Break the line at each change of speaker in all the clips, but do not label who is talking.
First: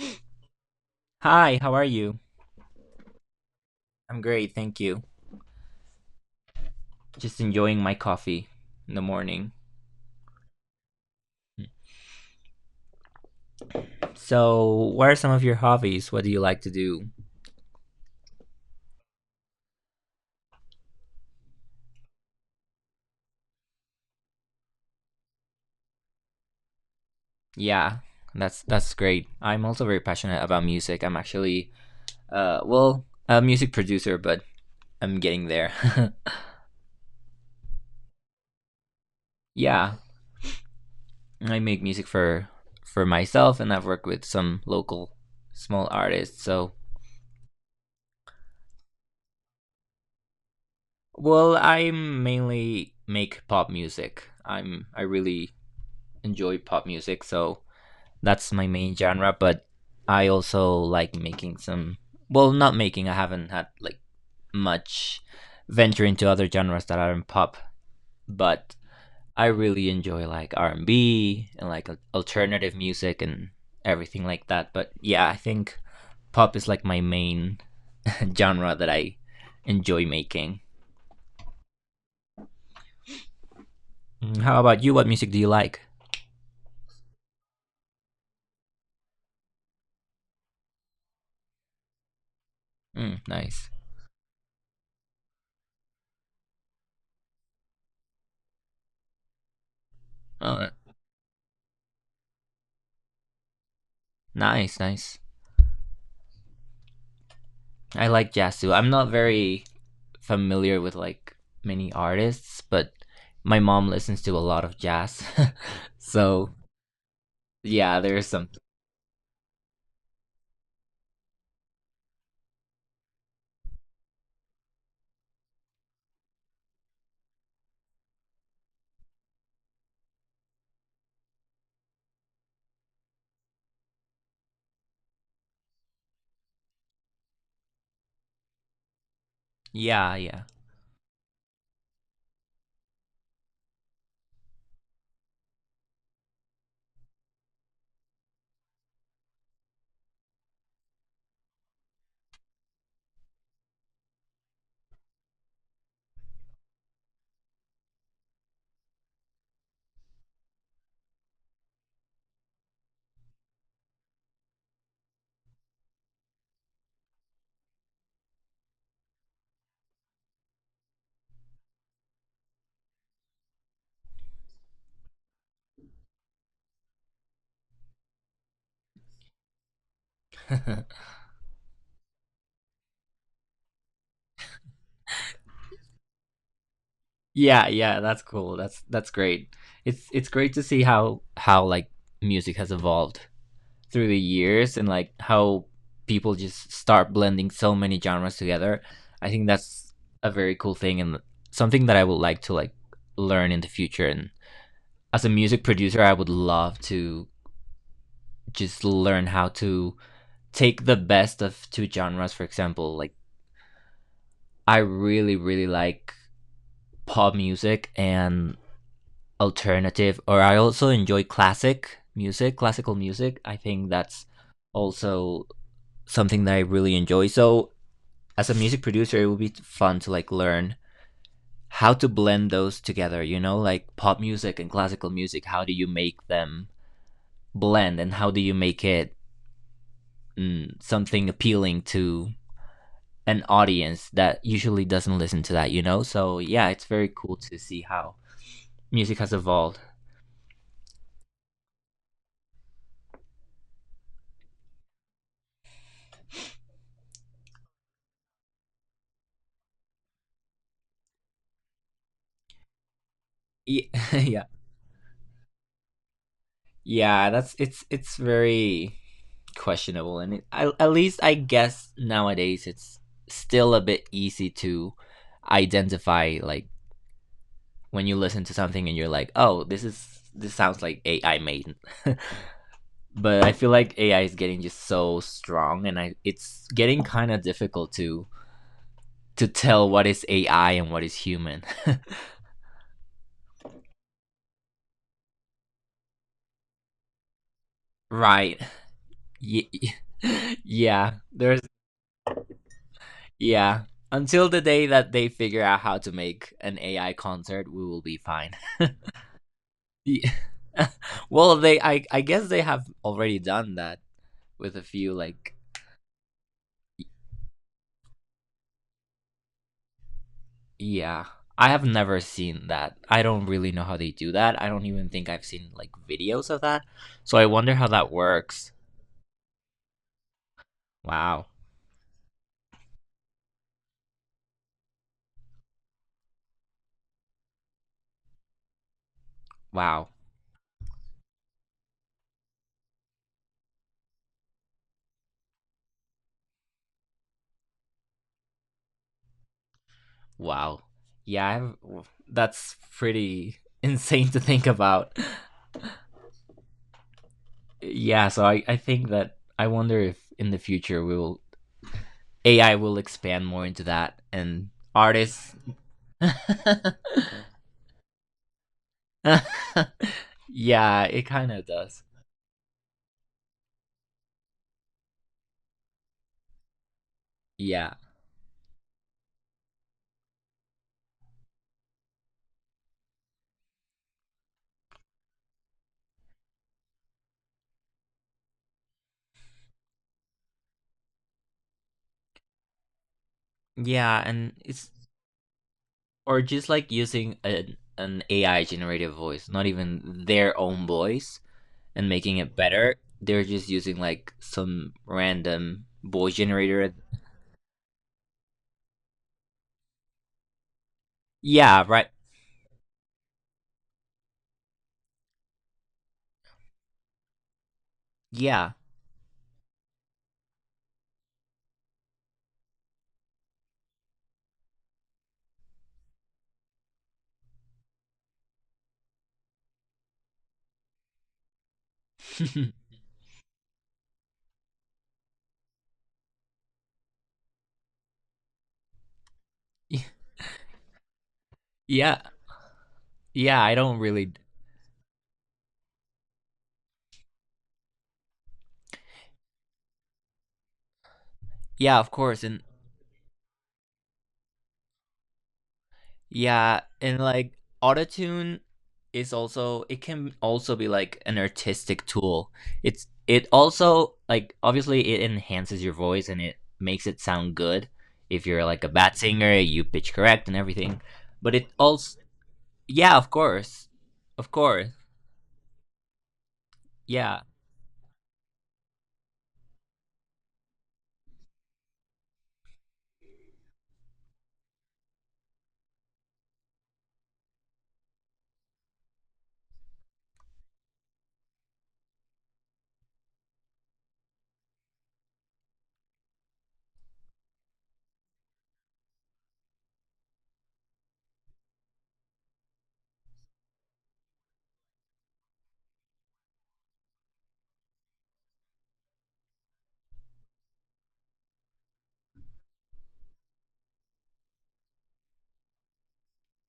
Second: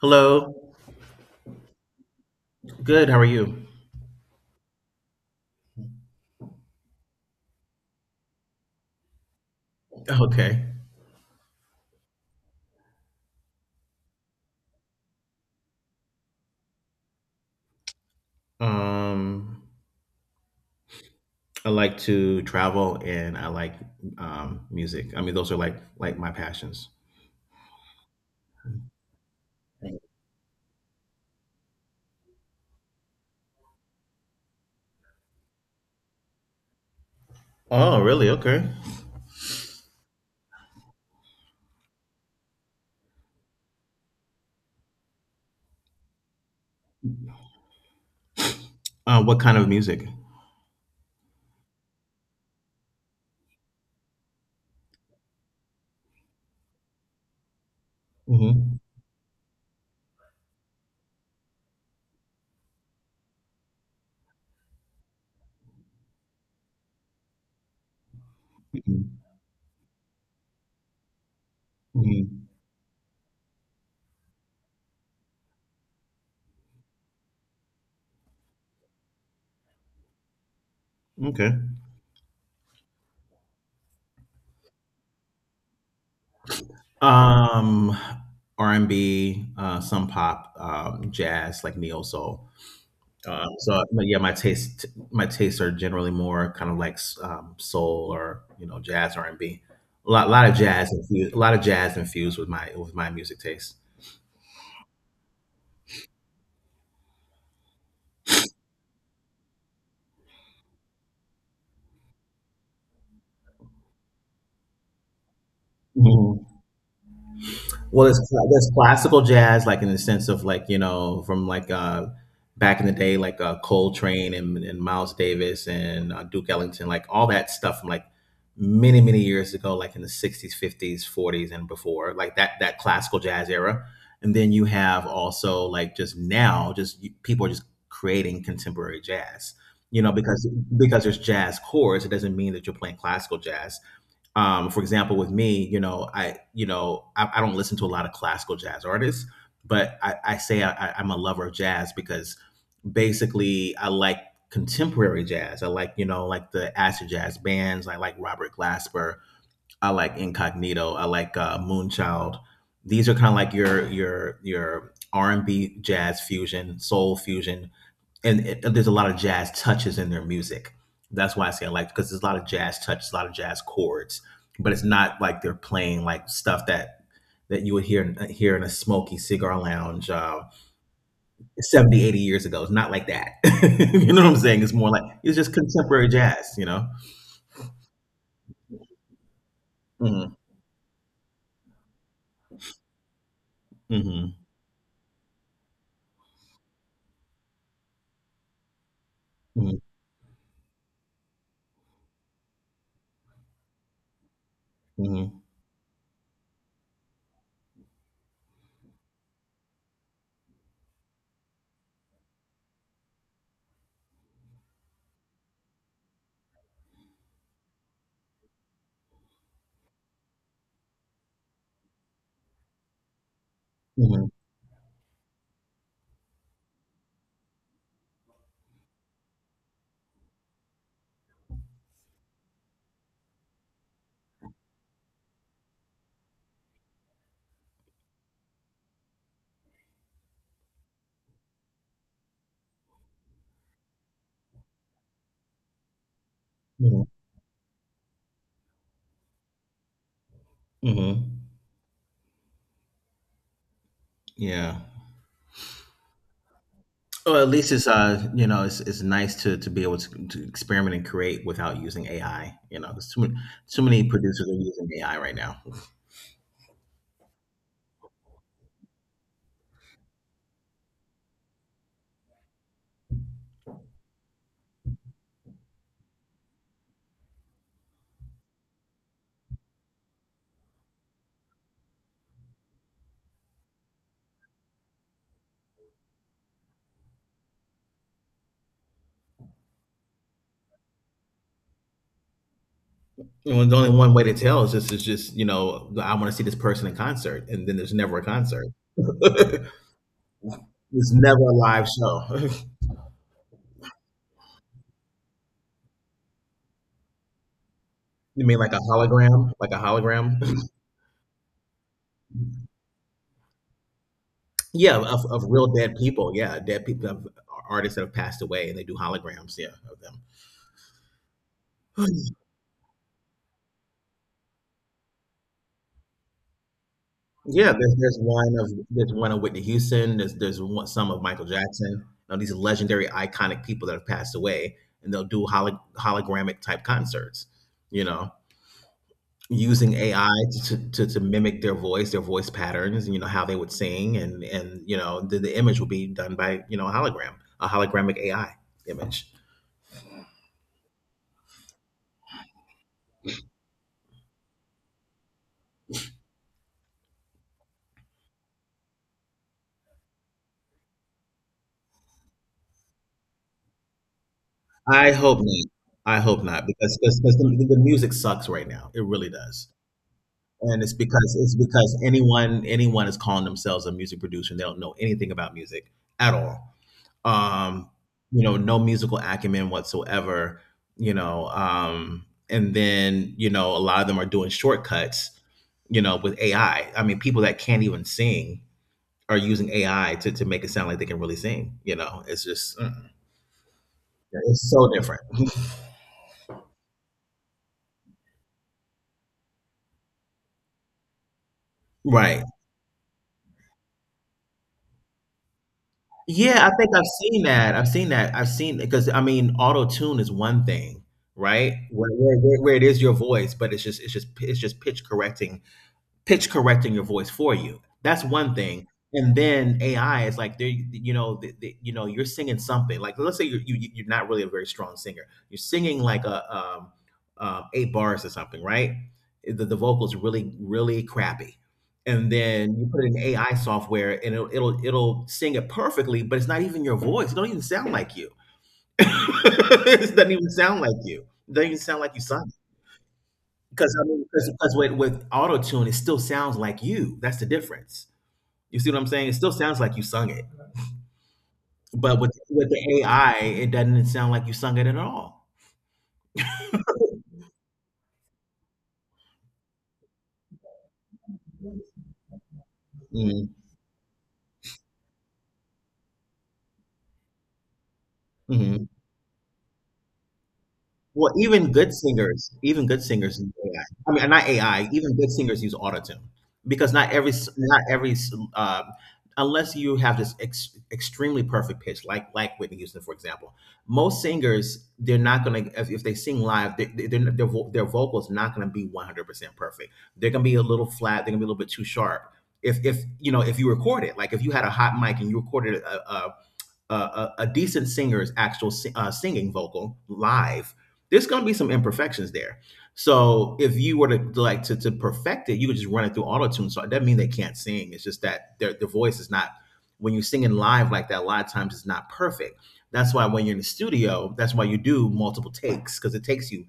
Hello.
Hi, how are you?
Good. How are you?
I'm great, thank you. Just enjoying my coffee in the morning.
Okay.
So, what are some of your hobbies? What do you like to do?
Um, I like to travel, and I like music. I mean, those are like my passions.
Yeah, that's great. I'm also very passionate about music. I'm actually well, a music producer, but I'm getting there.
Oh, really? Okay.
Yeah, I make music for myself and I've worked with some local small artists. So,
What kind of music?
well, I mainly make pop music. I really enjoy pop music, so that's my
hmm
main genre, but I also like making some well, not making, I haven't had like much venture into other genres that aren't pop, but I really enjoy like R&B and B and like
hmm
alternative music and everything like that. But yeah, I think pop is like my main genre that I enjoy making.
Okay.
Mm, How about you? What music do you like?
Um, R and B, some pop, jazz, like neo soul.
Mm,
Um,
nice.
so but yeah, my tastes are generally more kind of like soul, or you know, jazz, R and B. A lot of
Oh,
jazz infused, a lot of jazz infused with my music taste.
nice, nice. I like Jasu. I'm not very familiar with like many artists, but my mom listens to a lot of jazz.
Mhm.
So, yeah,
Well,
there's some.
there's classical jazz, like in the sense of, like, you know, from like back in the day, like Coltrane and Miles Davis and Duke Ellington, like all that stuff from like many many years ago, like in the '60s, '50s, '40s, and before, like that classical jazz era. And then you have also like just now, people are just creating contemporary jazz. You know,
Yeah, yeah.
because there's jazz chords, it doesn't mean that you're playing classical jazz. For example, with me, you know, I don't listen to a lot of classical jazz artists, but I say I'm a lover of jazz because basically I like contemporary jazz. I like, you know, like the acid jazz bands. I like Robert Glasper. I like Incognito. I like Moonchild. These are kind of like your R and B jazz fusion, soul fusion, and there's a lot of jazz touches in their music. That's why I say I like, because there's a lot of jazz touches, a lot of jazz chords, but it's not like they're playing like stuff that you would hear in a smoky cigar lounge 70, 80 years ago. It's not like that. You know what I'm saying? It's more like it's just contemporary jazz. You know?
Yeah, yeah, that's cool. That's great. It's
Mm-hmm.
great to see how like music has evolved through the
Mm-hmm.
years and like how people just start blending so many genres together. I think that's a very cool thing and something that I would like to like learn in the future and as a
Mm-hmm.
music producer, I would love to just learn how to take the best of two genres. For example, like I really, really like pop music and alternative, or I also enjoy classic music, classical music. I think that's
Mm-hmm.
also something that I really enjoy. So, as a music producer, it would be fun to like learn how to blend those together, you know, like pop music and classical music. How do you make them blend and how do you make it something appealing to an audience that usually doesn't listen to that, you know? So yeah, it's
Mm-hmm.
very cool to see how music has evolved.
Mm-hmm. Yeah. So at least it's uh, you know, it's nice to to experiment and create without using AI. You know, there's too many
Yeah.
producers are using AI right now.
Yeah, that's it's very questionable and it, I, at least I guess nowadays it's still a bit easy to identify like when you listen to something and you're like, "Oh, this sounds like AI made." But I feel like AI is getting just so strong and I it's getting kind of difficult to tell what is AI and what is human.
And when the only one way to tell is just you know, I want to see this person in concert, and then there's never a
Right.
concert.
Yeah.
It's never a
There's
live show.
yeah. Until the day that they figure out how to make an AI concert, we will be
You
fine.
mean like a hologram, like a
Ye-
hologram?
well, they I guess they have already done that with a
Yeah,
few
of
like
real dead people. Yeah, dead people, of artists that have passed away, and they do holograms. Yeah, of them.
yeah. I have never seen that. I don't really know how they do that. I don't even think I've seen like videos of that. So I
Yeah,
wonder how that works.
there's one of Whitney Houston. There's one, some of Michael
Wow.
Jackson. Now these legendary, iconic people that have passed away, and they'll do hologramic type concerts. You know, using
Wow.
AI to, to mimic their voice patterns, you know, how they would sing, and you know, the image will be done by, you know, a hologram, a hologramic AI image.
Wow. Yeah, I've, that's pretty insane to think about. Yeah, so I think that I wonder if in the future we will AI will expand more into that and
I hope
artists.
not. I hope not, because the music sucks right now. It really does. And it's
Yeah, it
because
kind of does.
anyone is calling themselves a music producer, and they don't know anything about music at all, um
Yeah.
you know, no musical acumen whatsoever, you know. And then, you know, a lot of them are doing shortcuts, you know, with AI. I mean, people that can't even sing are using AI to make it sound like they can really sing. You know, it's just
Yeah, and
it's so
it's
different.
or just like using an AI generated voice, not even their own voice and making
Right.
it better. They're just using like some random voice
Yeah, I
generator.
think I've seen that. I've seen that. I've seen, because I mean, auto tune is one thing, right?
Yeah, right.
Where, where it is your voice, but it's just it's just pitch correcting, pitch correcting your voice for you. That's one
Yeah.
thing. And then AI is like, you know, you know, you're singing something. Like, let's say you are not really a very strong singer. You're singing like a 8 bars or something, right? The vocals really really crappy, and then you put it in AI software, and it'll sing it perfectly, but it's not even your voice. It don't even sound like you.
Y-
It doesn't even sound like you. It doesn't even sound like
yeah.
you sung.
Yeah, I
Because
don't
I mean,
really.
because with auto tune, it still sounds like you. That's the difference. You see what I'm saying? It still sounds like you sung it,
Yeah, of
but with
course. And
with the AI, it doesn't sound like you sung it at all.
yeah, and like autotune is also it can also be like an artistic tool. It's it
Mm-hmm.
also like obviously it enhances your voice and it makes it sound good. If you're like a bad singer, you pitch correct and everything.
Well,
But it also
even good
yeah, of
singers use AI.
course.
I mean, not
Of course.
AI. Even good singers use autotune, because not every,
Yeah.
s- not every, s- unless you have this extremely perfect pitch, like Whitney Houston, for example. Most singers, they're not gonna, if they sing live, they, their their vocals not gonna be 100% perfect. They're gonna be a little flat. They're gonna be a little bit too sharp. If, you know, if you record it, like if you had a hot mic and you recorded a a decent singer's actual singing vocal live, there's going to be some imperfections there. So if you were to like to perfect it, you could just run it through auto tune. So it doesn't mean they can't sing. It's just that their voice is not, when you're singing live like that. A lot of times it's not perfect. That's why when you're in the studio, that's why you do multiple takes, because it takes you,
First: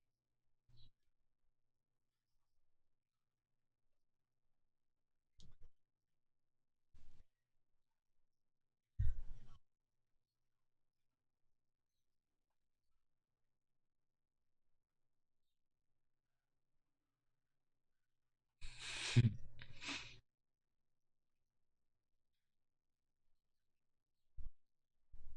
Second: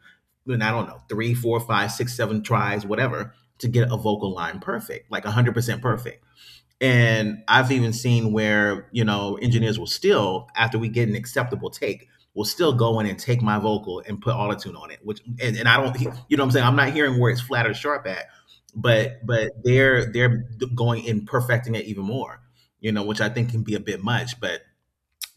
I don't know, three, four, five, six, seven tries, whatever, to get a vocal line perfect, like 100% perfect. And I've even seen where, you know, engineers will still, after we get an acceptable take, will still go in and take my vocal and put autotune on it, which, and I don't, you know what I'm saying? I'm not hearing where it's flat or sharp at, but, they're going in perfecting it even more, you know, which I think can be a bit much. But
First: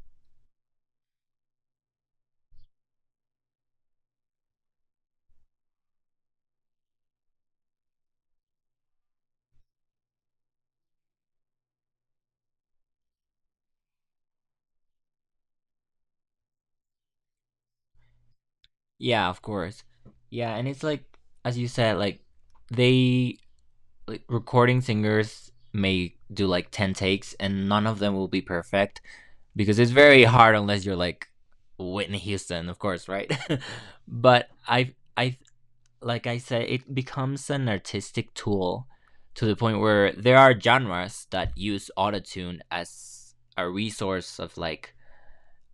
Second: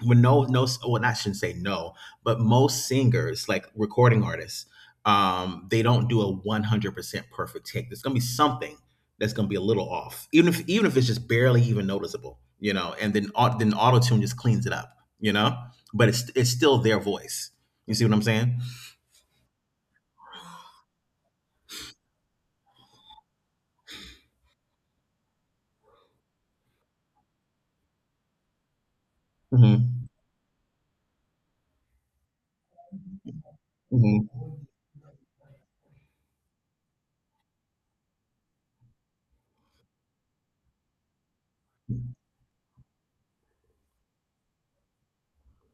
when no, no, well, I shouldn't say no, but most singers, like recording artists, they don't do a 100% perfect take. There's gonna be something that's gonna be a little off, even if it's just barely even noticeable, you know. And then auto tune just cleans it up, you know. But it's still their voice. You see what I'm saying?
Yeah, of course. Yeah, and it's like as you said like they like, recording singers may do like 10 takes and none of them will be perfect because it's
hmm
very hard unless you're like Whitney Houston, of course, right?
hmm
But I like I said it becomes an artistic tool to the point where there are genres that use autotune as a resource of like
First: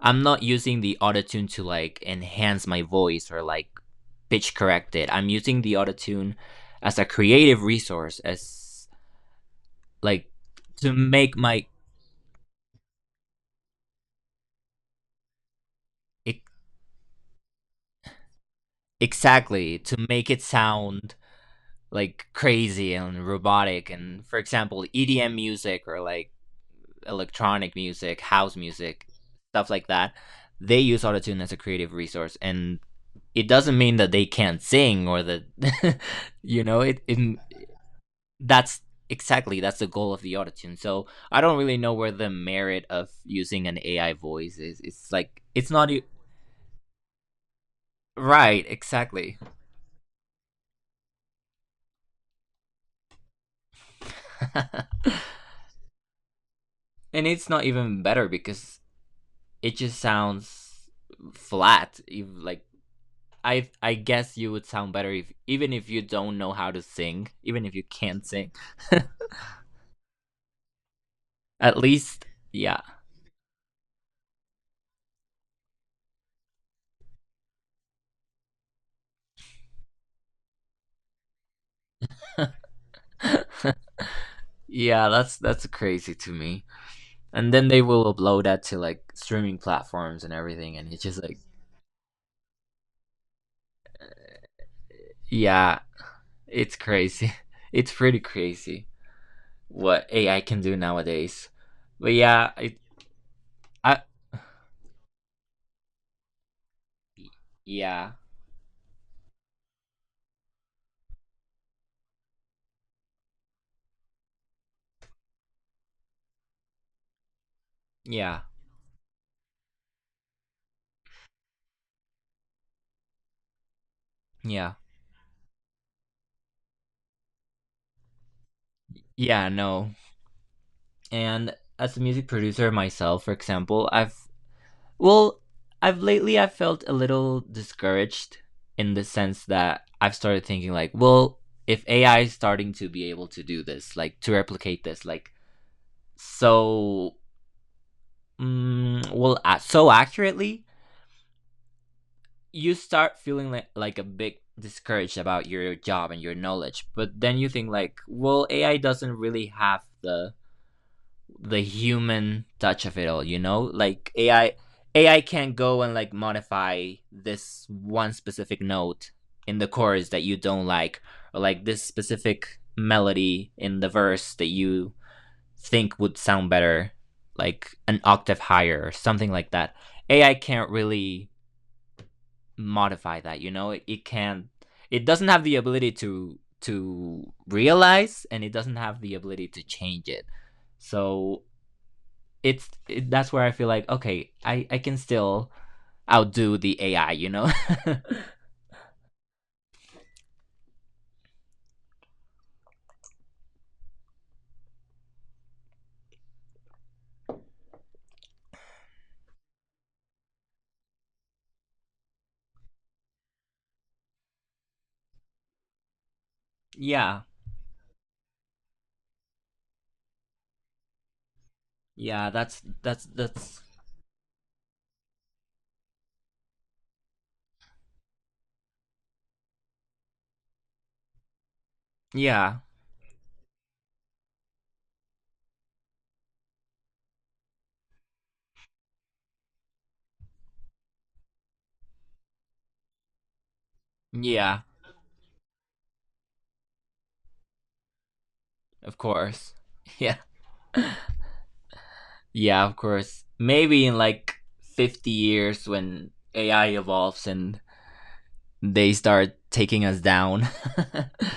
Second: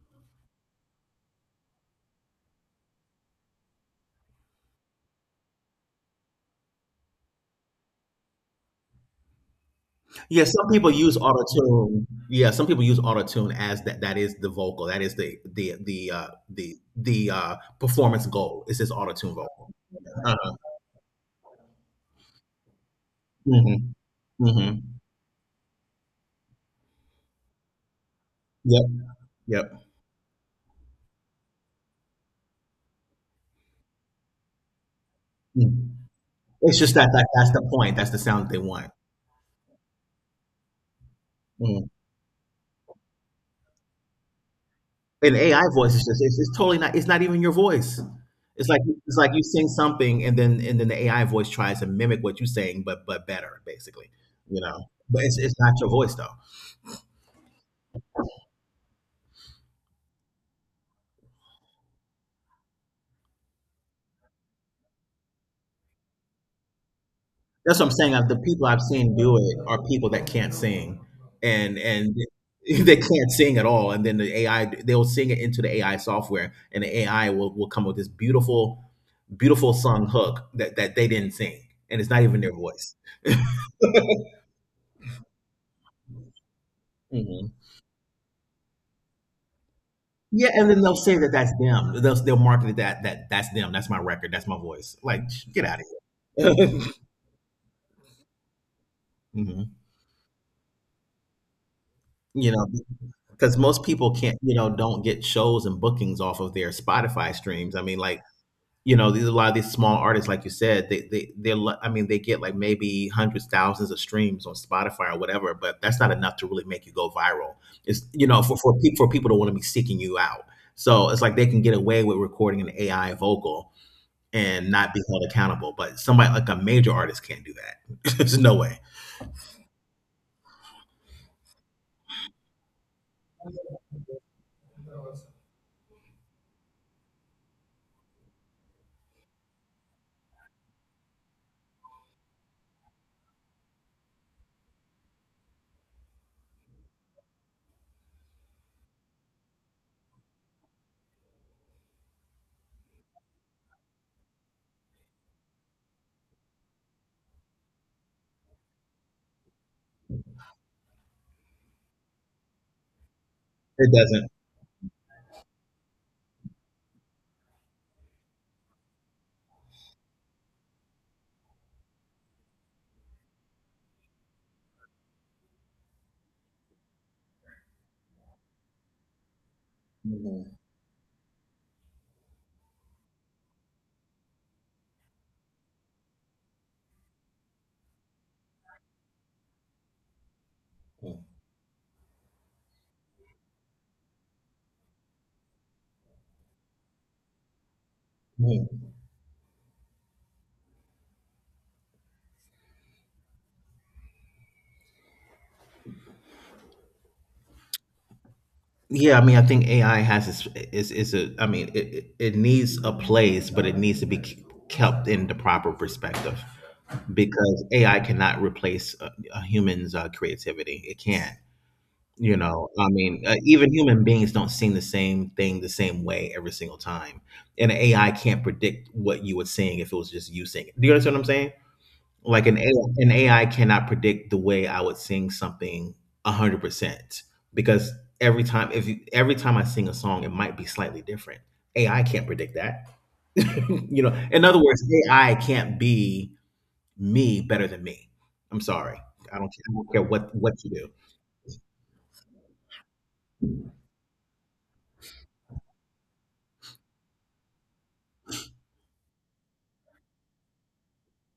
I'm not using the autotune to like enhance my voice or like pitch correct it. I'm using the autotune as a creative resource as like
yeah, some people
to
use
make
auto
my
tune. Yeah, some people use auto tune as that, that is the vocal. That is the the the uh
e-
the the uh performance goal. It's this auto tune vocal.
exactly to make it
Uh-huh.
sound like crazy and robotic
Mhm.
and for example
Mhm.
EDM music or like electronic music, house
Yep,
music, stuff
yep.
like that, they use autotune as a creative resource and it doesn't mean that they can't sing or that
Mm.
you
It's
know
just
it,
that
it
that's the point, that's the sound they
that's
want.
exactly that's the goal of the autotune, so I don't really
Mm.
know where the merit of using an AI voice is. It's
And
like
AI
it's not
voice is just, it's totally not, it's not even your voice.
right
It's like
exactly.
you sing something, and then the AI voice tries to mimic what you are saying, but better, basically, you know? But it's not your voice, though.
And it's not even better because it just sounds flat. If, like I guess you would sound better if even if you don't know how to sing, even if
That's
you
what I'm saying.
can't
Like, the
sing.
people I've seen do it are people that can't sing,
At
and
least yeah.
they can't sing at all. And then the AI, they'll sing it into the AI software, and the AI will come with this beautiful, beautiful sung hook that that they didn't sing, and it's not even their voice.
Yeah, that's crazy to me.
Hmm.
And then they will upload that to like streaming platforms and
Yeah, and
everything
then
and
they'll
it's
say
just
that
like
that's them. They'll market it that that's them. That's my record. That's my voice. Like, get out
yeah,
of
it's
here.
crazy. It's pretty crazy
Hmm.
what AI can do nowadays. But yeah,
You know,
it,
because most
I
people can't, you know, don't get shows and bookings off of their Spotify streams. I mean,
yeah,
like, you know, these, a lot of these small artists, like you said, they they are, I mean, they get like maybe hundreds, thousands of streams on Spotify or whatever, but that's not enough to really make you go viral. It's, you
yeah,
know, for for people to want to be seeking you out. So it's like they can get away with recording an AI vocal and
yeah.
not be held accountable, but somebody like a major artist can't do that. There's no way
Yeah, no. And as a music producer myself, for example, I've well, I've lately I've felt a little discouraged in the sense that I've started thinking like, well, if AI is starting to be able to do this, like to replicate this, like so so accurately, you start feeling like a big discouraged about your job and your knowledge. But then you think like, well, AI doesn't really have the human touch of it all, you know?
it
Like
doesn't
AI AI can't go and like modify this one specific note in the chorus that you don't like or like this specific melody in the verse that you think would sound better like an octave higher or something like that. AI
Mhm.
can't really modify that, you know? It can't it doesn't have the ability to realize and it doesn't have the ability to change it.
Mhm.
So it's it, that's where I feel like okay, I can still outdo the AI, you know?
Mhm. Yeah, I mean, I think AI has its, is a. I mean, it needs a place, but it needs to be kept in the proper perspective,
Yeah.
because AI cannot replace a human's creativity. It can't.
Yeah,
You
that's
know, I
that's
mean,
that's
even human beings don't sing the same thing the same way every single time, and AI can't predict what you would sing if it was just you singing. Do you understand what I'm saying? Like an
yeah.
AI, an AI cannot predict the way I would sing something a 100% because every time if you, every time I sing a song it might be slightly different. AI can't predict that. In other
Yeah,
words, AI can't be me better than me. I'm
of
sorry.
course.
I don't care
Yeah.
what you do.
Yeah, of course. Maybe in like 50 years when AI evolves and they start taking us down.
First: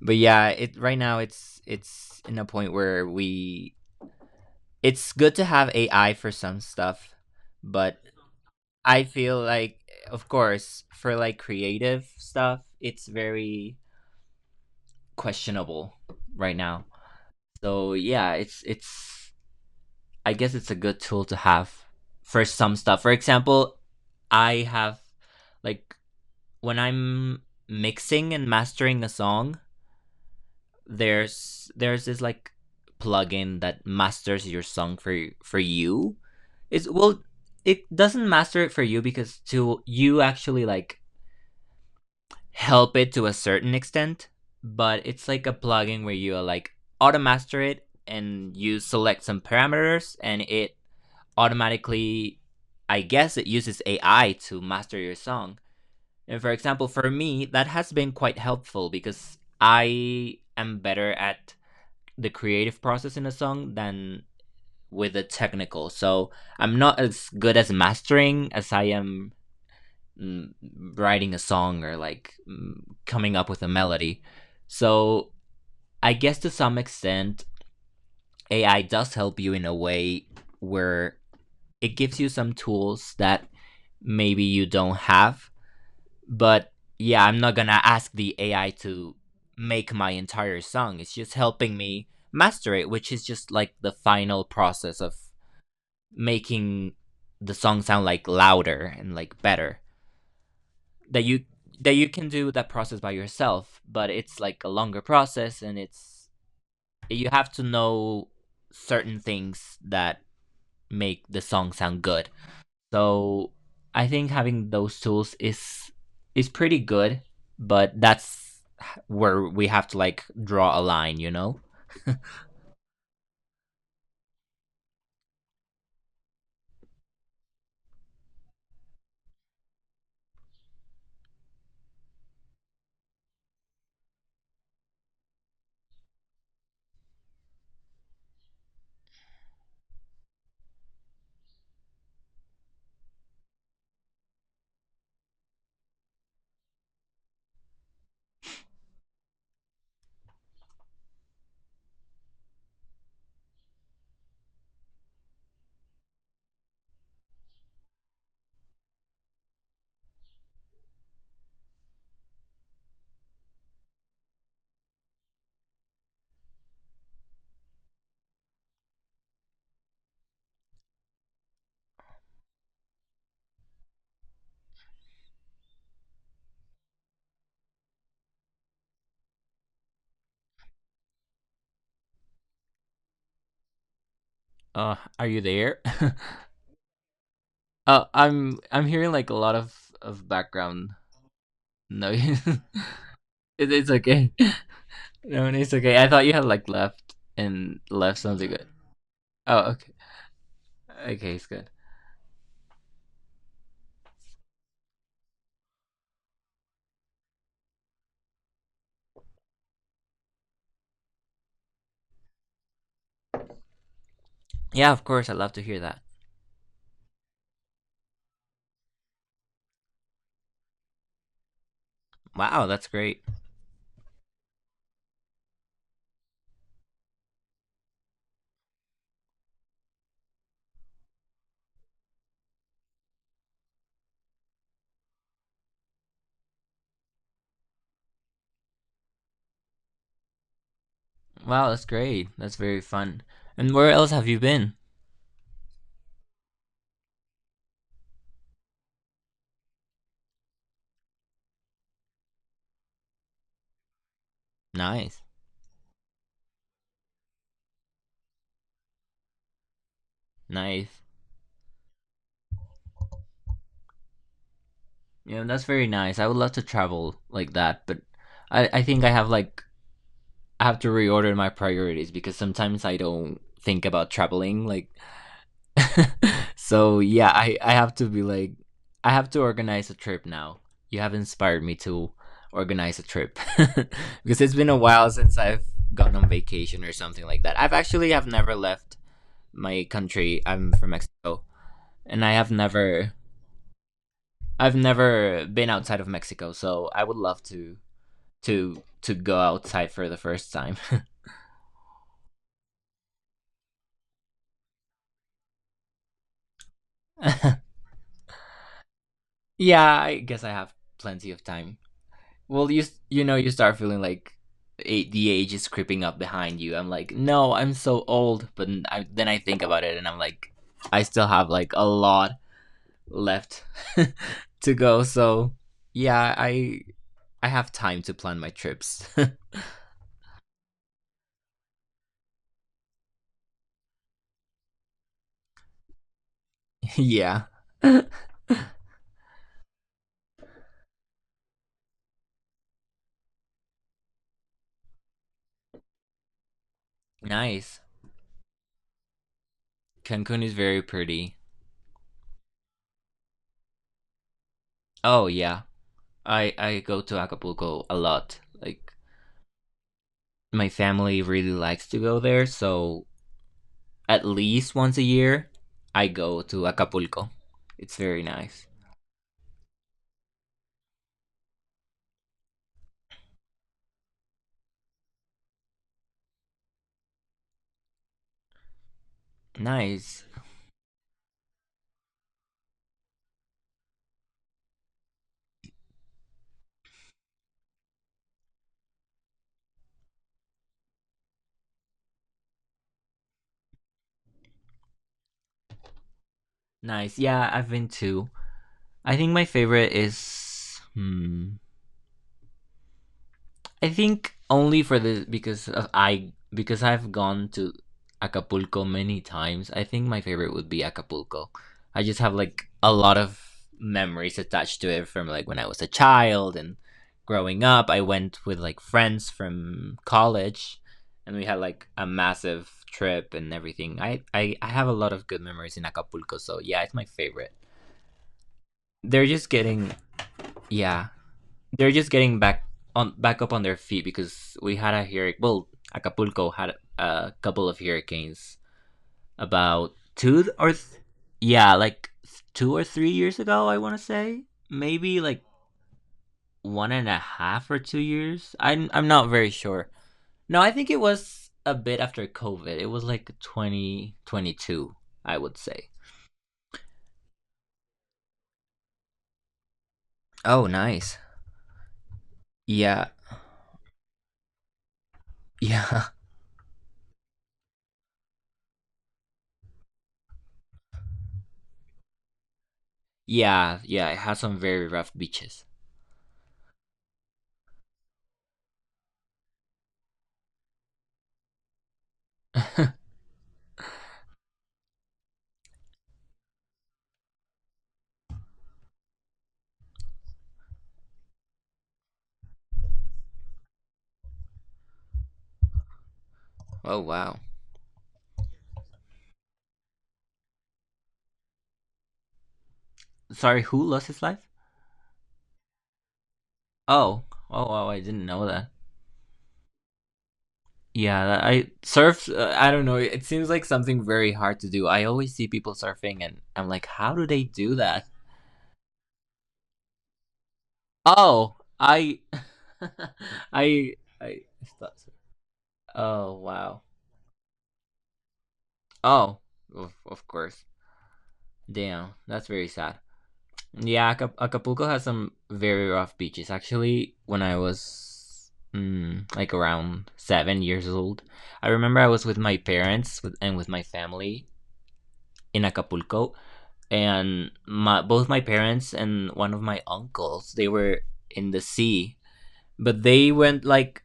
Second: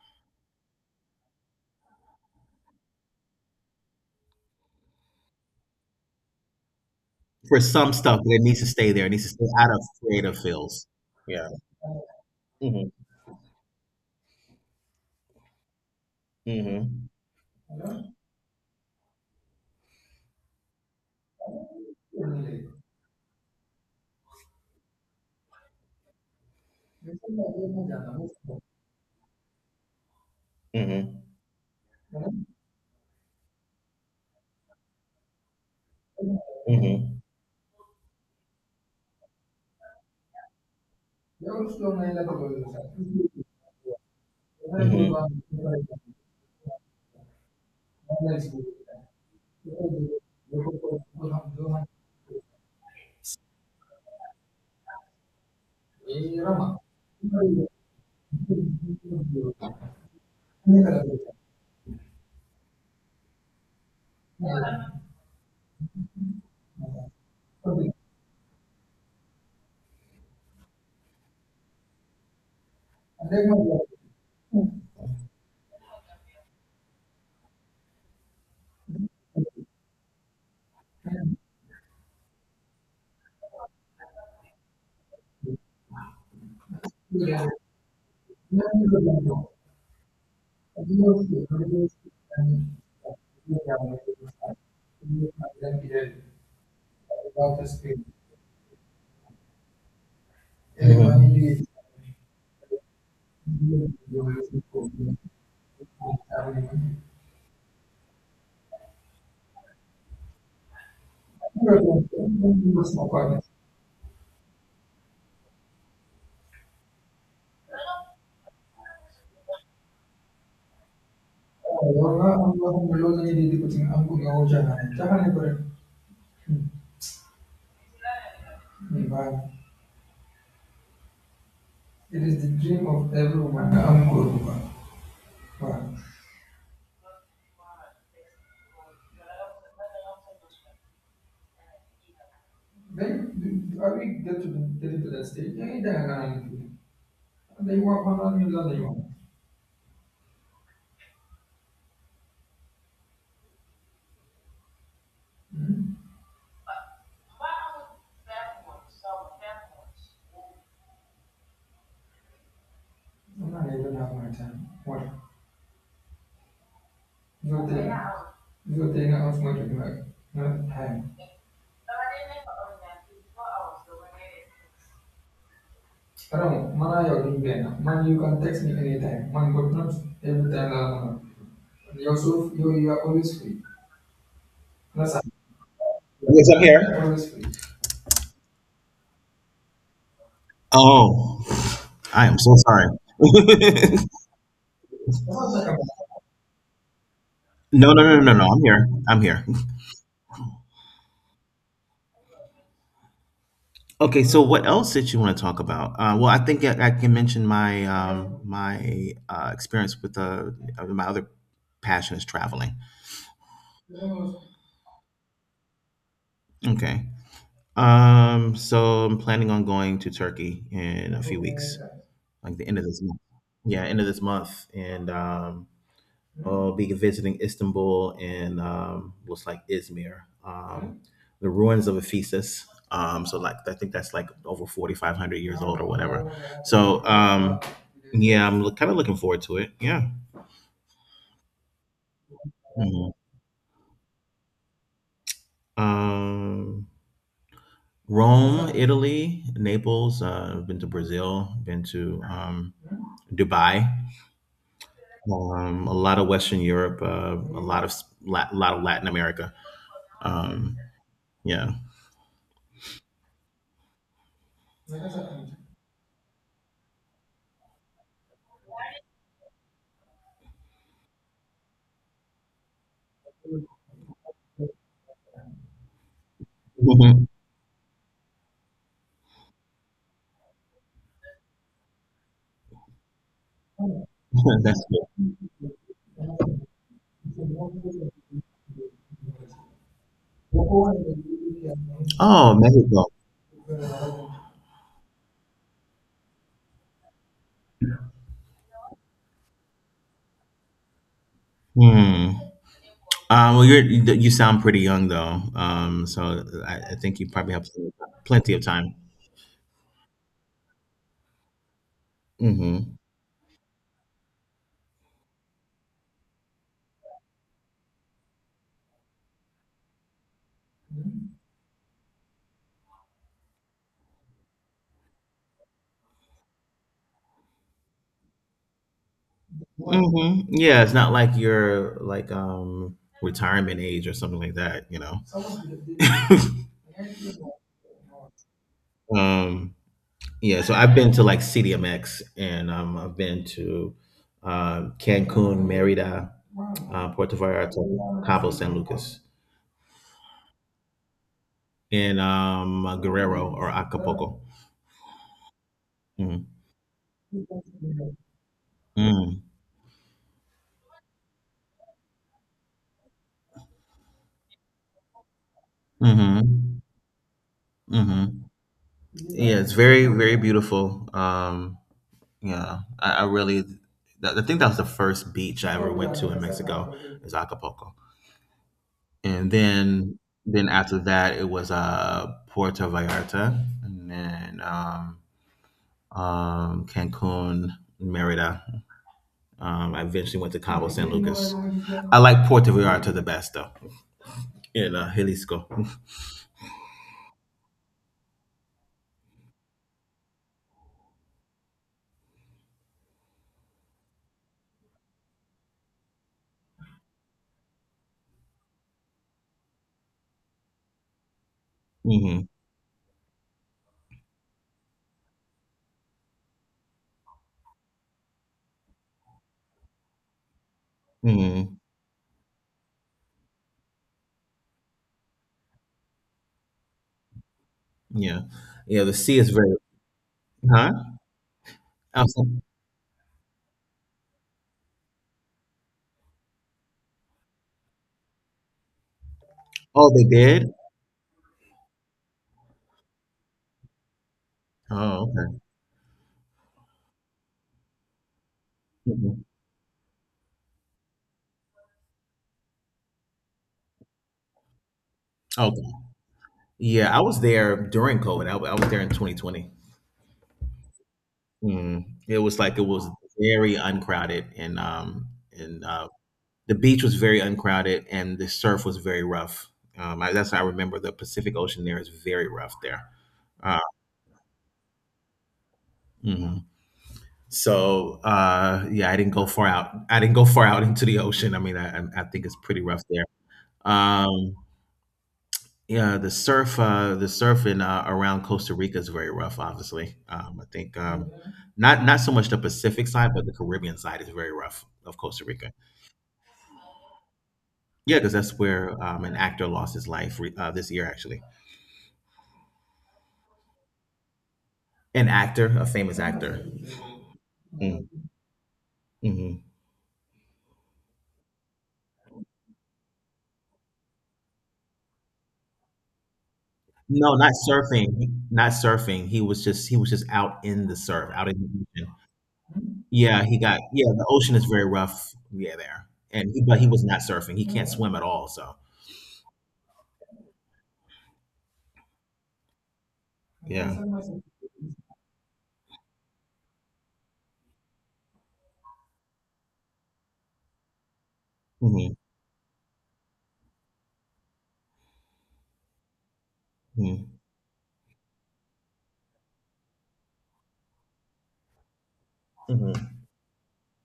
But yeah, it right now it's in a point where we it's good to have AI for some stuff,
For some
but
stuff, but it needs to stay
I
there. It needs to
feel
stay out
like,
of
of
creative
course,
fields.
for like
Yeah.
creative stuff,
Mhm.
it's very questionable right now.
Mhm.
So yeah, it's it's. I guess it's a good tool to have for some stuff. For example, I have like when I'm mixing and mastering a song,
Mhm.
there's this like plugin that masters your song for you. It's well,
Mhm.
it doesn't master it for you because to you actually like
よろしくお願いだと思います。
help it to a certain extent,
おはようござ
but
いし
it's
ます。
like a
お願い
plugin where you like automaster it and you select some parameters and it automatically I guess it uses AI to master your song. And for example, for me, that has been quite helpful because I am better at the creative process in a song than with the technical. So I'm not as good as mastering as I am mm, writing a song or like coming up with a melody. So I guess to some extent, AI does help you in a way where it gives you some tools that maybe you don't have. But yeah, I'm not
し
gonna ask the
ま
AI
す。
to make my entire song. It's just helping me master it, which is just like the final process of making the song sound like louder and like better. That you that you can do that process by yourself
It
but it's like a longer
is
process and it's you have to know certain things that make the song sound good, so I think having those tools is pretty good but that's where we have to like draw a line, you know.
the dream of every woman. I'm good. Wow. Then are we get to the, get to that stage? Yeah, yeah, yeah, yeah. They work on you, they work. Hmm? I'm not even have my time. What? So, so they not have much of not time. Wrong. Mana jogging plan. Man, you can text me anytime. Man, but not every time. You are always free.
Uh,
Plus, I-
are you there?
Yes, I'm here. Always free.
Uh, I'm hearing like a lot of background
Oh, I am
noise.
so sorry.
It, it's
That's
okay.
what
No,
I'm talking
it's
about.
okay. I thought you had like left, and
no, no,
left
no, no,
sounds
no.
like
I'm
good.
here. I'm here.
Oh, okay. Okay, it's good.
Okay, so what else did you want to talk about? Well, I think I can mention my my experience with my other passion is traveling.
Yeah, of course. I'd love to hear that.
Okay. So I'm planning on going to Turkey in a few weeks, like
Wow,
the end of
that's
this month.
great.
Yeah, end of this month, and I'll be visiting Istanbul and looks like Izmir, the ruins of Ephesus. So like I think that's like over 4500 years old or whatever. So yeah, I'm kind of looking forward to it. Yeah.
Wow, that's great. That's very
Mhm.
fun. And where else have you been?
Um, Rome, Italy, Naples. I've been to Brazil. Been to Dubai.
Nice,
A lot of Western Europe. A lot of Latin America. Um,
nice.
yeah,
Yeah, that's very nice. I would love to travel like that, but I think I have like I have to reorder my priorities because sometimes I don't think about traveling. Like so
mhm.
yeah, I have to be like I have to organize a trip now. You have inspired me to organize a trip because it's been a
That's
while since I've gone on
good.
vacation or something like that. I've actually have never left my country. I'm from Mexico, and I have
Oh, Mexico.
never I've never been outside of Mexico, so I would love to go outside for the first time.
Hmm. Well, you sound pretty young though. So I think you probably have plenty of time.
Yeah, I guess I have plenty of time. Well,
Hmm.
you start feeling like the age is creeping up behind you. I'm like, no, I'm so old. But then I think about it, and I'm like, I still have like a lot left to go. So yeah, I have time to plan my trips.
Hmm. Yeah, it's not like you're like retirement age or something like that, you know.
Yeah.
Um, yeah, so I've been to like CDMX and I've been to Cancun, Merida, Puerto
Nice.
Vallarta, Cabo San Lucas,
Cancun is very pretty.
and Guerrero or Acapulco.
Oh yeah,
Mhm.
I go to Acapulco a lot. Like,
Mm.
my family really likes to go there, so at least once a year, I go to
Mm-hmm.
Acapulco. It's very
Mm-hmm.
nice.
Yeah, it's very, very beautiful. I really, that, I think that was the first beach I ever went to in Mexico is Acapulco, and
Nice.
then after that it was Puerto Vallarta, and then Cancun, Merida. I eventually went to Cabo San Lucas. I like Puerto Vallarta the best though, in Jalisco.
Nice. Yeah, I've been too. I think my favorite is, I think, only for this because I've gone to Acapulco many times. I think my favorite would be Acapulco. I just have
Hmm.
like a lot of memories attached to it from like when I was a child and growing up. I went with like friends from college, and we had
Hmm.
like a massive trip and everything. I have a lot of good memories in Acapulco, so yeah, it's my favorite.
Yeah, yeah. The
They're
sea
just
is very
getting
huh.
yeah, they're just getting
Outside-
back up on their feet because we had a hurricane. Well, Acapulco had a couple of hurricanes about
Oh, they did.
yeah, like 2 or 3 years ago. I want to say maybe
Oh,
like
okay.
one and a half or 2 years. I'm not
Hmm.
very sure. No, I think it was a bit after COVID. It was like 2022, I would say.
Okay. Yeah, I was there during COVID. I was there in 2020.
Oh, nice.
Mm. It was like it
Yeah.
was very uncrowded, and
Yeah.
the beach was very uncrowded, and the surf was very rough. That's how I remember the Pacific Ocean. There is very rough there.
Yeah,
Uh,
yeah, it has some very rough beaches.
mhm. So yeah, I didn't go far out. I didn't go far out into the ocean. I mean, I think it's pretty rough there. Um, Yeah, the surf, the surfing around Costa Rica is very rough. Obviously, I think not so much the Pacific side, but the Caribbean side is very rough of Costa Rica.
Oh, wow.
Yeah, because that's where an actor lost his life this year, actually.
Sorry, who lost his life?
An actor, a famous actor.
Oh. Oh, wow, I didn't
Mm,
know that.
mm-hmm.
Yeah, I surf, I don't know, it seems like something very hard to do. I always see people surfing and I'm like, "How do
No,
they
not
do that?"
surfing. Not surfing. He was just out in the surf, out
Oh,
in the
I
ocean. Yeah, he got
I
yeah. The
I
ocean is very
thought so.
rough. Yeah, there,
Oh,
and he, but
wow.
he was not surfing. He can't swim at all. So
Oh, of course. Damn, that's very sad.
yeah.
Yeah, Acapulco has some very rough beaches. Actually, when I was, like, around 7 years old, I remember I
Mhm.
was with my parents, and with my family, in Acapulco,
Mhm.
and my both my parents and one of my uncles, they were in the sea,
Mhm.
but they went like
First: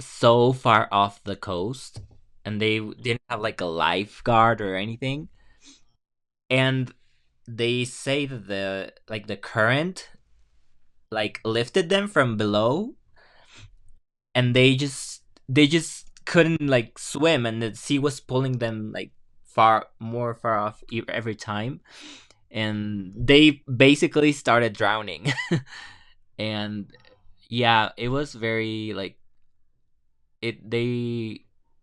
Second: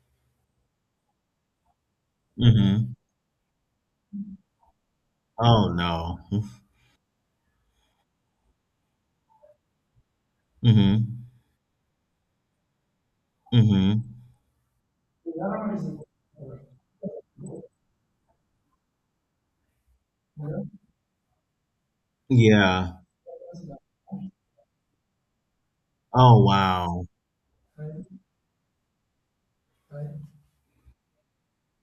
so far off the coast, and they
Mhm.
didn't have like a lifeguard or anything,
Oh no.
and they say that the current
Mhm.
like lifted them from below,
Mhm.
and they just couldn't like swim, and the sea was pulling them like far off every time,
Yeah.
and they basically started drowning.
Oh
And
wow.
yeah, it was very like, it they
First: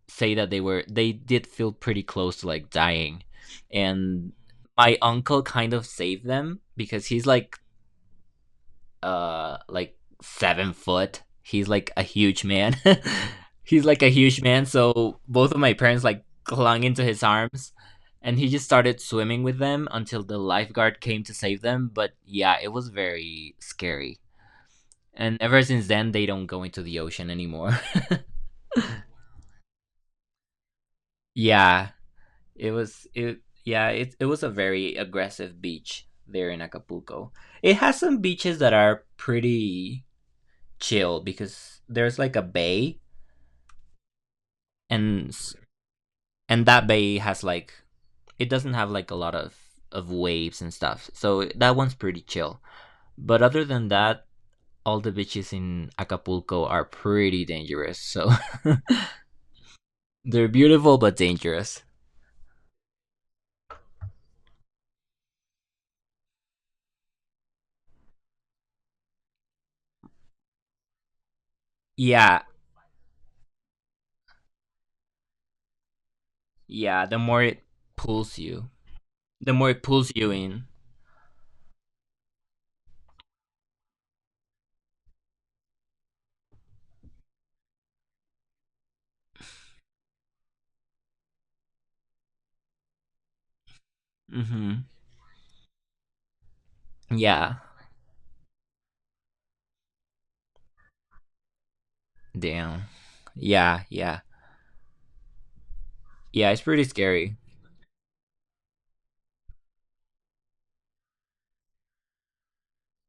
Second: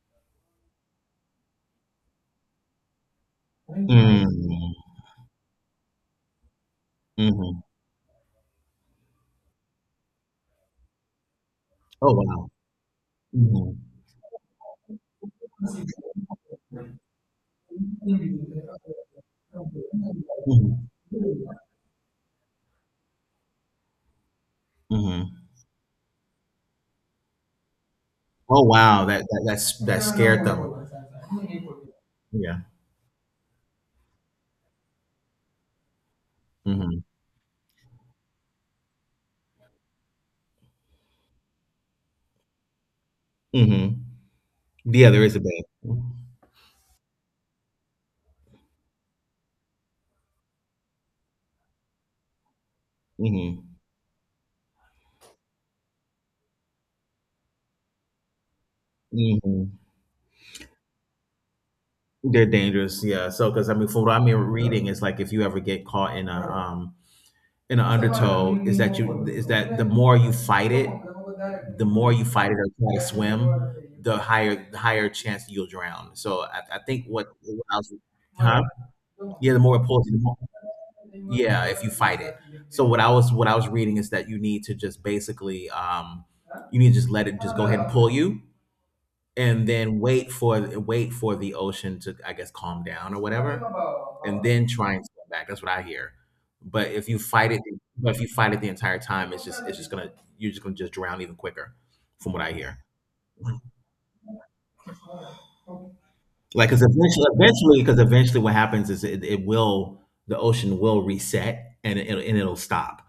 say that they did feel pretty close to like dying, and
Mm.
my uncle kind of saved them because he's like,
Mhm.
like, 7 foot. He's like a
Oh
huge
wow.
man.
Mhm.
He's like a huge man, so both of my parents like clung into his arms, and he just
Mhm.
started swimming with them until the lifeguard came to save them. But yeah, it was very scary. And
Mhm.
ever since then, they don't go into the ocean anymore.
Oh wow. That scared them.
Yeah.
Yeah.
It was it yeah, it was a very aggressive beach there in
Mhm.
Acapulco. It has some beaches that are pretty chill because there's like a bay,
Mhm. Yeah, there
and
is a bed.
and that bay has like, it doesn't have like a lot of waves and stuff. So that one's pretty chill. But other
Mhm.
than that, all the beaches in Acapulco are pretty dangerous. So
Mhm.
they're beautiful but dangerous.
They're dangerous, yeah. So, because I mean, from what I'm yeah reading, it's like if you ever get caught in a in an undertow, is that the more you fight it, the more you
Yeah,
fight it or try to swim, the higher chance you'll drown. So I
yeah.
think
The more it
what I was,
pulls
huh?
you, the
Yeah, the
more
more
it
it pulls,
pulls
you, the
you
more,
in.
yeah, if you fight it. So what I was reading is that you need to just basically you need to just let it just go ahead and pull you and then wait for the ocean to I guess calm down or whatever, and then
Mm-hmm.
try and swim back. That's what I hear. But if you fight
Yeah.
it, but if you fight it the entire time, it's just gonna you're just gonna just drown even quicker, from what I hear.
Damn. Yeah, yeah, yeah. It's
Like, because
pretty scary.
eventually, what happens is it will the ocean will reset and it'll stop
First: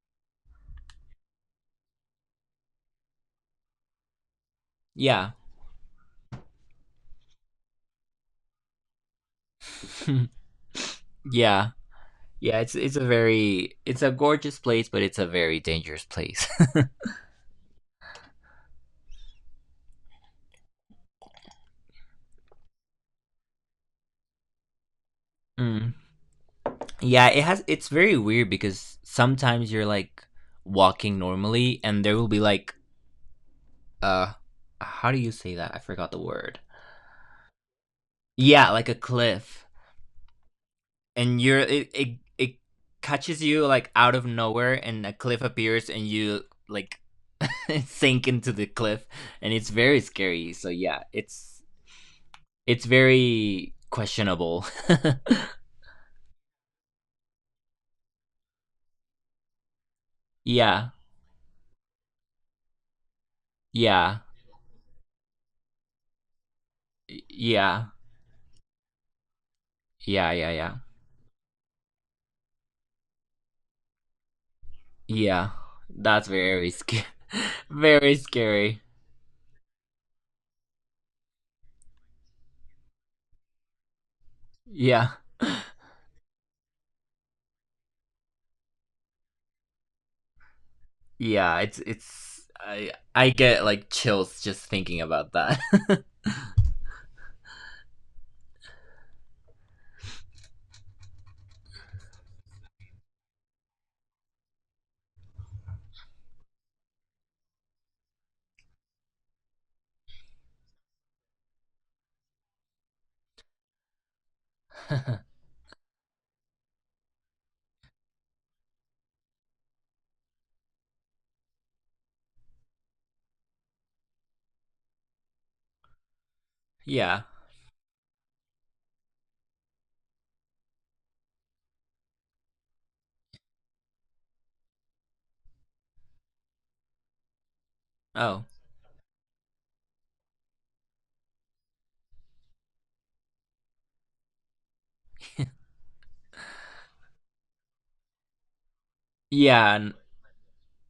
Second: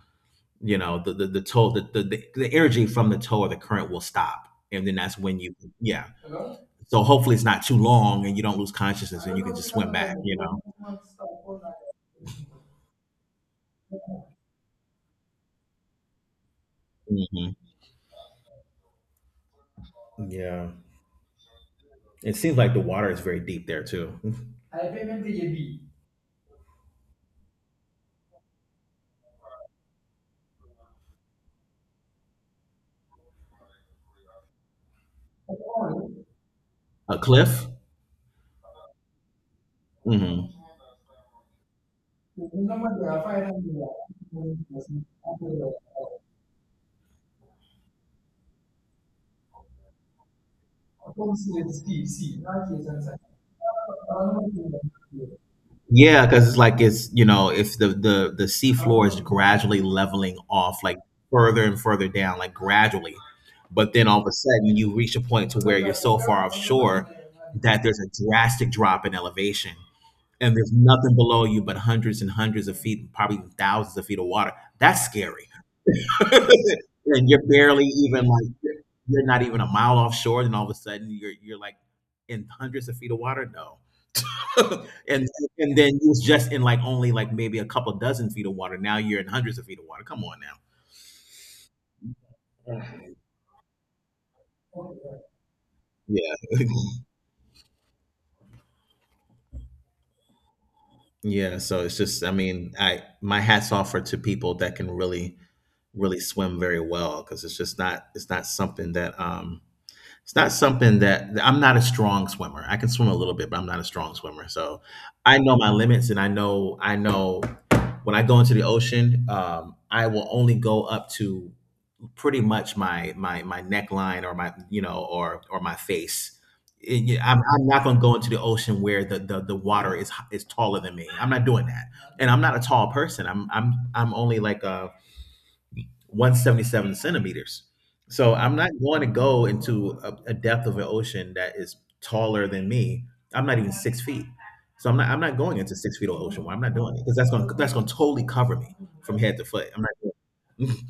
you know the energy from the toe or the current will stop and then that's
Yeah.
when you yeah so hopefully it's not too long and you don't lose consciousness and you can just swim back you know.
Yeah. Yeah, it's a gorgeous place, but it's a very dangerous place.
Hmm. Yeah, it seems like the water is very deep there too.
Mm. Yeah, it's very weird because sometimes you're like walking normally, and there will be like, uh how do you say that? I forgot the word.
A cliff.
Yeah, like a cliff. And it catches you like out of nowhere, and a cliff appears, and you like sink into the cliff, and it's very scary. So yeah, it's very
Hmm.
questionable.
Yeah, because it's like it's you know if the sea floor is gradually leveling off,
Yeah.
like further and further down, like gradually, but then
Yeah.
all of a sudden you reach a point to where you're so far offshore that
Yeah.
there's a drastic drop in elevation,
Yeah, yeah,
and there's
yeah.
nothing below you but hundreds and hundreds of feet, probably thousands of feet of water. That's scary,
Yeah. That's very scary.
and you're barely
Very
even like
scary.
you're not even a mile offshore, and all of a sudden you're like in hundreds of feet of water. No.
Yeah.
and and then you was just in like only like maybe a couple dozen feet of water. Now you're in hundreds of feet of water. Come on now.
Yeah, it's I get like chills just thinking about that.
Yeah. Yeah, so it's just I mean, I my hats off for to people that can really really swim very well because it's not something that it's not something that I'm not a strong swimmer. I can swim a little bit, but I'm not a strong swimmer. So I know my limits and I know when I go into the ocean, I will only go up to pretty much my neckline or my you know or my face.
Yeah.
Yeah, I'm not going to go into the ocean where the water is is taller than me. I'm not doing that, and I'm not a tall person. I'm only like 177 centimeters, so
Oh.
I'm not going to go into a depth of an ocean that is taller than me. I'm not even 6 feet, so I'm not going into 6 feet of ocean. Water. I'm not doing it because that's going to totally cover me from head to foot.
Yeah.
I'm not. Doing it.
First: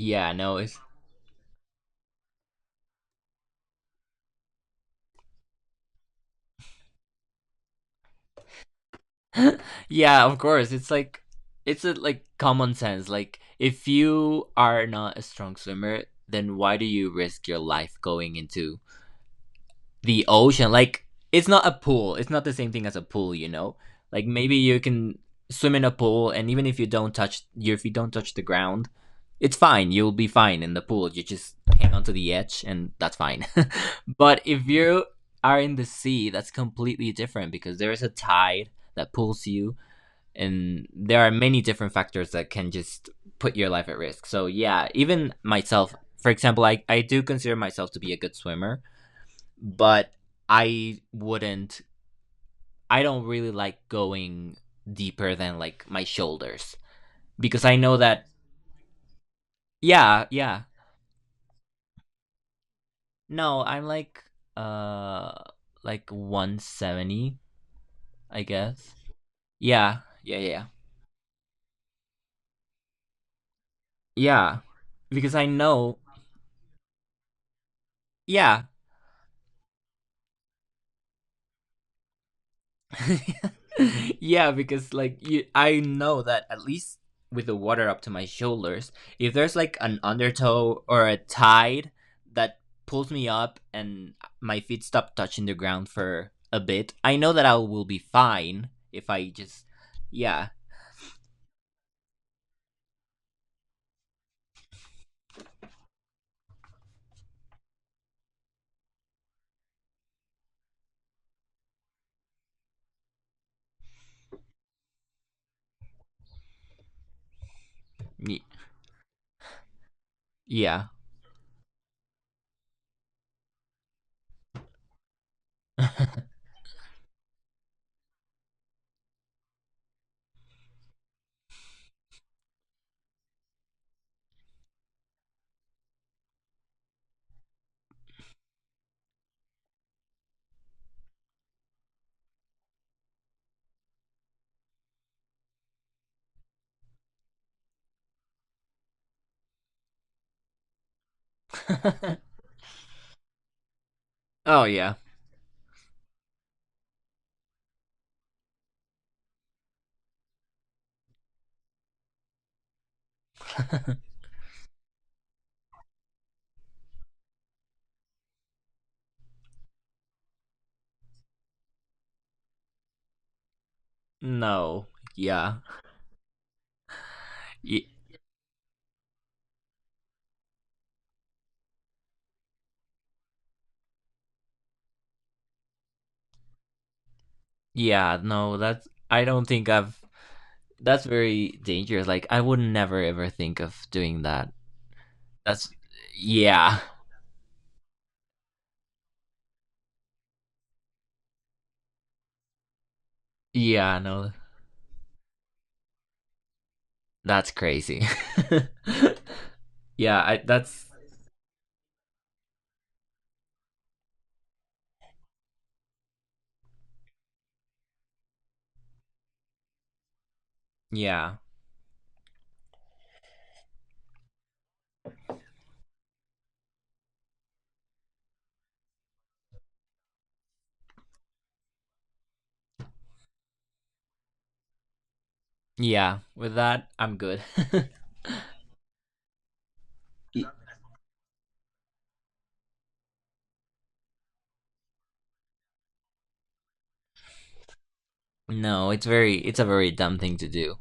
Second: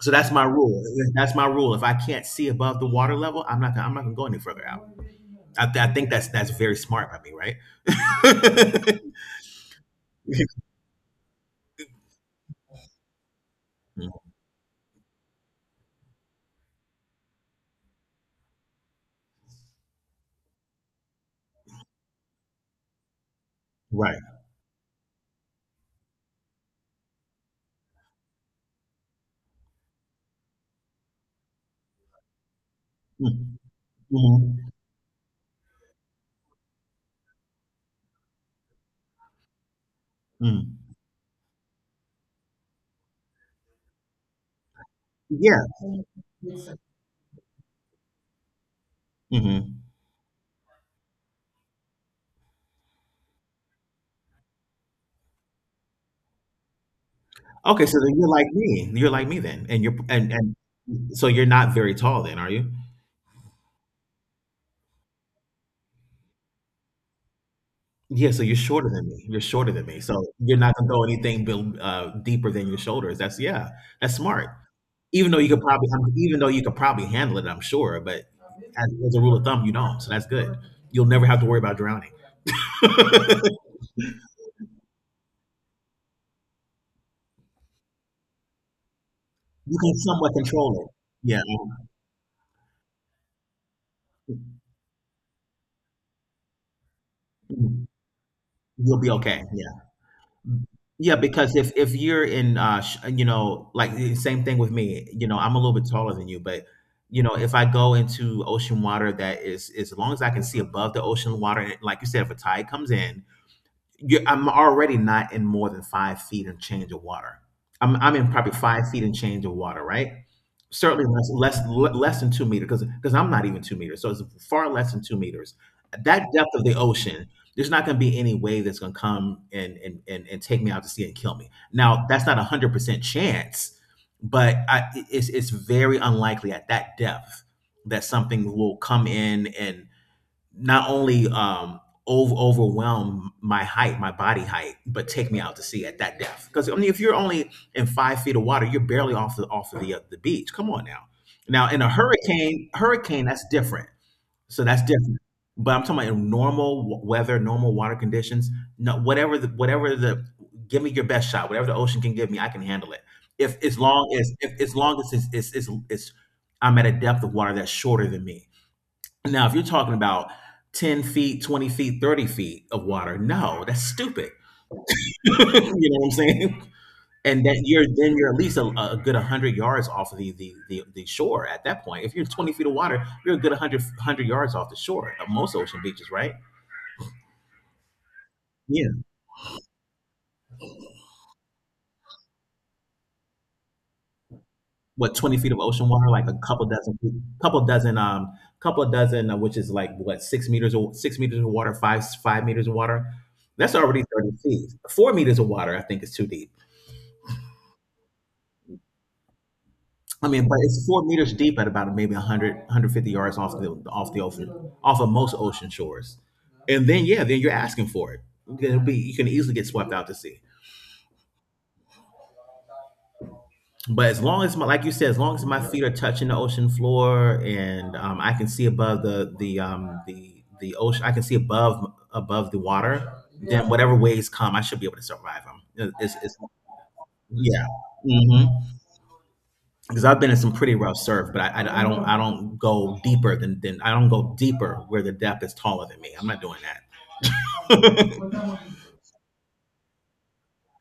So that's my
no, it's
rule. That's my rule. If I can't see above the water level, I'm not. I'm not gonna go any further out. I think that's very smart by me, right?
Yeah, of course. It's like, it's a, like, common sense. Like, if
Mm,
you are not a strong swimmer, then why do you risk your life going into the ocean? Like, it's not a pool. It's not the same thing as a pool, you know?
right.
Like, maybe you can swim in a pool, and even if you don't touch the ground, it's fine. You'll be fine in the pool. You just hang onto the edge and that's fine.
Mm,
But
mhm,
if you are in the sea, that's completely different because there is a tide that pulls you,
mm.
and there are many different factors that can just put your life at risk. So yeah, even
Yeah.
myself, for example, I do consider myself to be a good swimmer,
Hmm.
but I wouldn't. I don't really like going deeper than like my shoulders because I
Okay.
know
So then
that.
you're like me. You're like me then, and you're
Yeah,
and and
yeah.
so you're not very tall then, are you?
No, I'm like, uh like, 170,
Yeah.
I
So you're shorter
guess.
than me. You're shorter than
Yeah,
me. So
yeah,
you're
yeah,
not gonna go anything deeper than your shoulders. That's yeah. That's smart.
yeah.
Even
Because
though
I
you could probably,
know.
even though you could probably handle it, I'm sure. But
Yeah,
as a rule of thumb, you don't. So that's good. You'll never have to worry about drowning. You can
yeah, because like you, I know that at least with the water up to my shoulders, if there's like an
somewhat
undertow
control it.
or a
Yeah,
tide that pulls me up and my feet stop touching the ground for a bit, I know that I will
mm,
be fine
you'll
if
be
I
okay.
just,
Yeah.
yeah,
Yeah, because if you're in, you know, like the same thing with me. You know, I'm a little bit taller than you, but you know, if I go into ocean water is as long as I can see above the ocean water, like you said, if a tide comes in, you I'm already not in more than 5 feet and change of water. I'm in
y-
probably 5 feet and change of water, right?
yeah.
Certainly less than 2 meters because I'm not even 2 meters, so it's far less than 2 meters. That depth of the ocean, there's not going to be any wave that's going to come and, and take me out to sea and kill me. Now that's not 100% chance, but it's very unlikely at that depth that something will come in and not only overwhelm my height, my body height, but take me out to sea at that depth. Because I mean, if you're only in 5 feet of water, you're barely off the off of the beach. Come on now. Now in a hurricane that's different.
Oh
So that's
yeah,
different. But I'm talking about in normal weather, normal water conditions. No, whatever the give me your best shot. Whatever the ocean can give me, I can handle it. If as long as if as long as it's I'm at a depth of water that's shorter than me, now, if you're talking about 10 feet, 20 feet, 30 feet of water, no, that's stupid.
no,
You know
yeah,
what I'm saying? And that
y-
you're then you're at least a good 100 yards off of the shore at that point. If you're 20 feet of water, you're a good 100 yards off the shore at most ocean beaches, right?
yeah, no. That's,
Yeah.
I don't think I've. That's very dangerous. Like, I would never ever think of doing that.
What 20 feet of
That's,
ocean water, like a couple
yeah.
dozen, couple dozen, um, which is like what 6 meters of water, five meters of water. That's
Yeah,
already
no.
30 feet. 4 meters of water, I think, is too deep.
That's crazy. Yeah,
I
I
mean, but
that's,
it's 4 meters deep at about maybe 150 yards off the ocean, off of most ocean shores. And then, yeah, then you're asking for it. It'll be You can easily get swept out to sea.
yeah.
But as long as my, like you said, as long as my feet are touching the ocean floor and I can see above the ocean, I can see above the water. Then whatever waves come, I should be able to survive them.
Yeah, with that I'm good.
Yeah. Mhm. Because I've been in some pretty rough surf, but I don't go deeper where the depth is taller than me. I'm not doing that.
No, it's a very dumb thing to do.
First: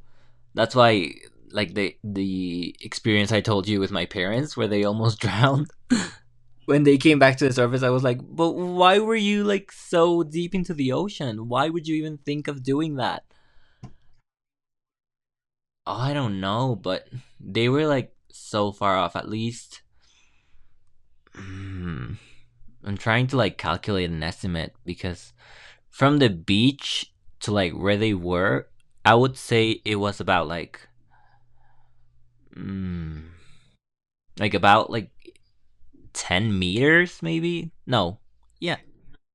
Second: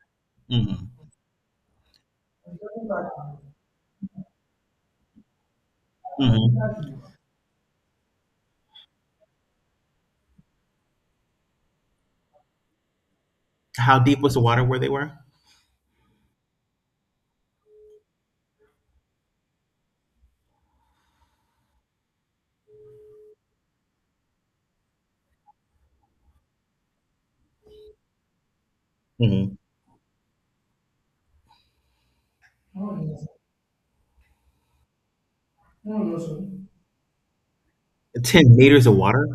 That's
Hmm.
why, like, the experience I told you with my parents, where they almost drowned.
Hmm.
When they came back to the surface, I was like, "But why were you like so deep into the ocean? Why would you even think of doing that?"
How deep was the water where they were?
Oh, I don't know, but they were like so far off. At least, Mm, I'm trying to like calculate an estimate, because from the beach to like where they were, I would
Hmm.
say it was about like, mm, like about like 10 meters maybe? No.
Ten
Yeah.
meters of water.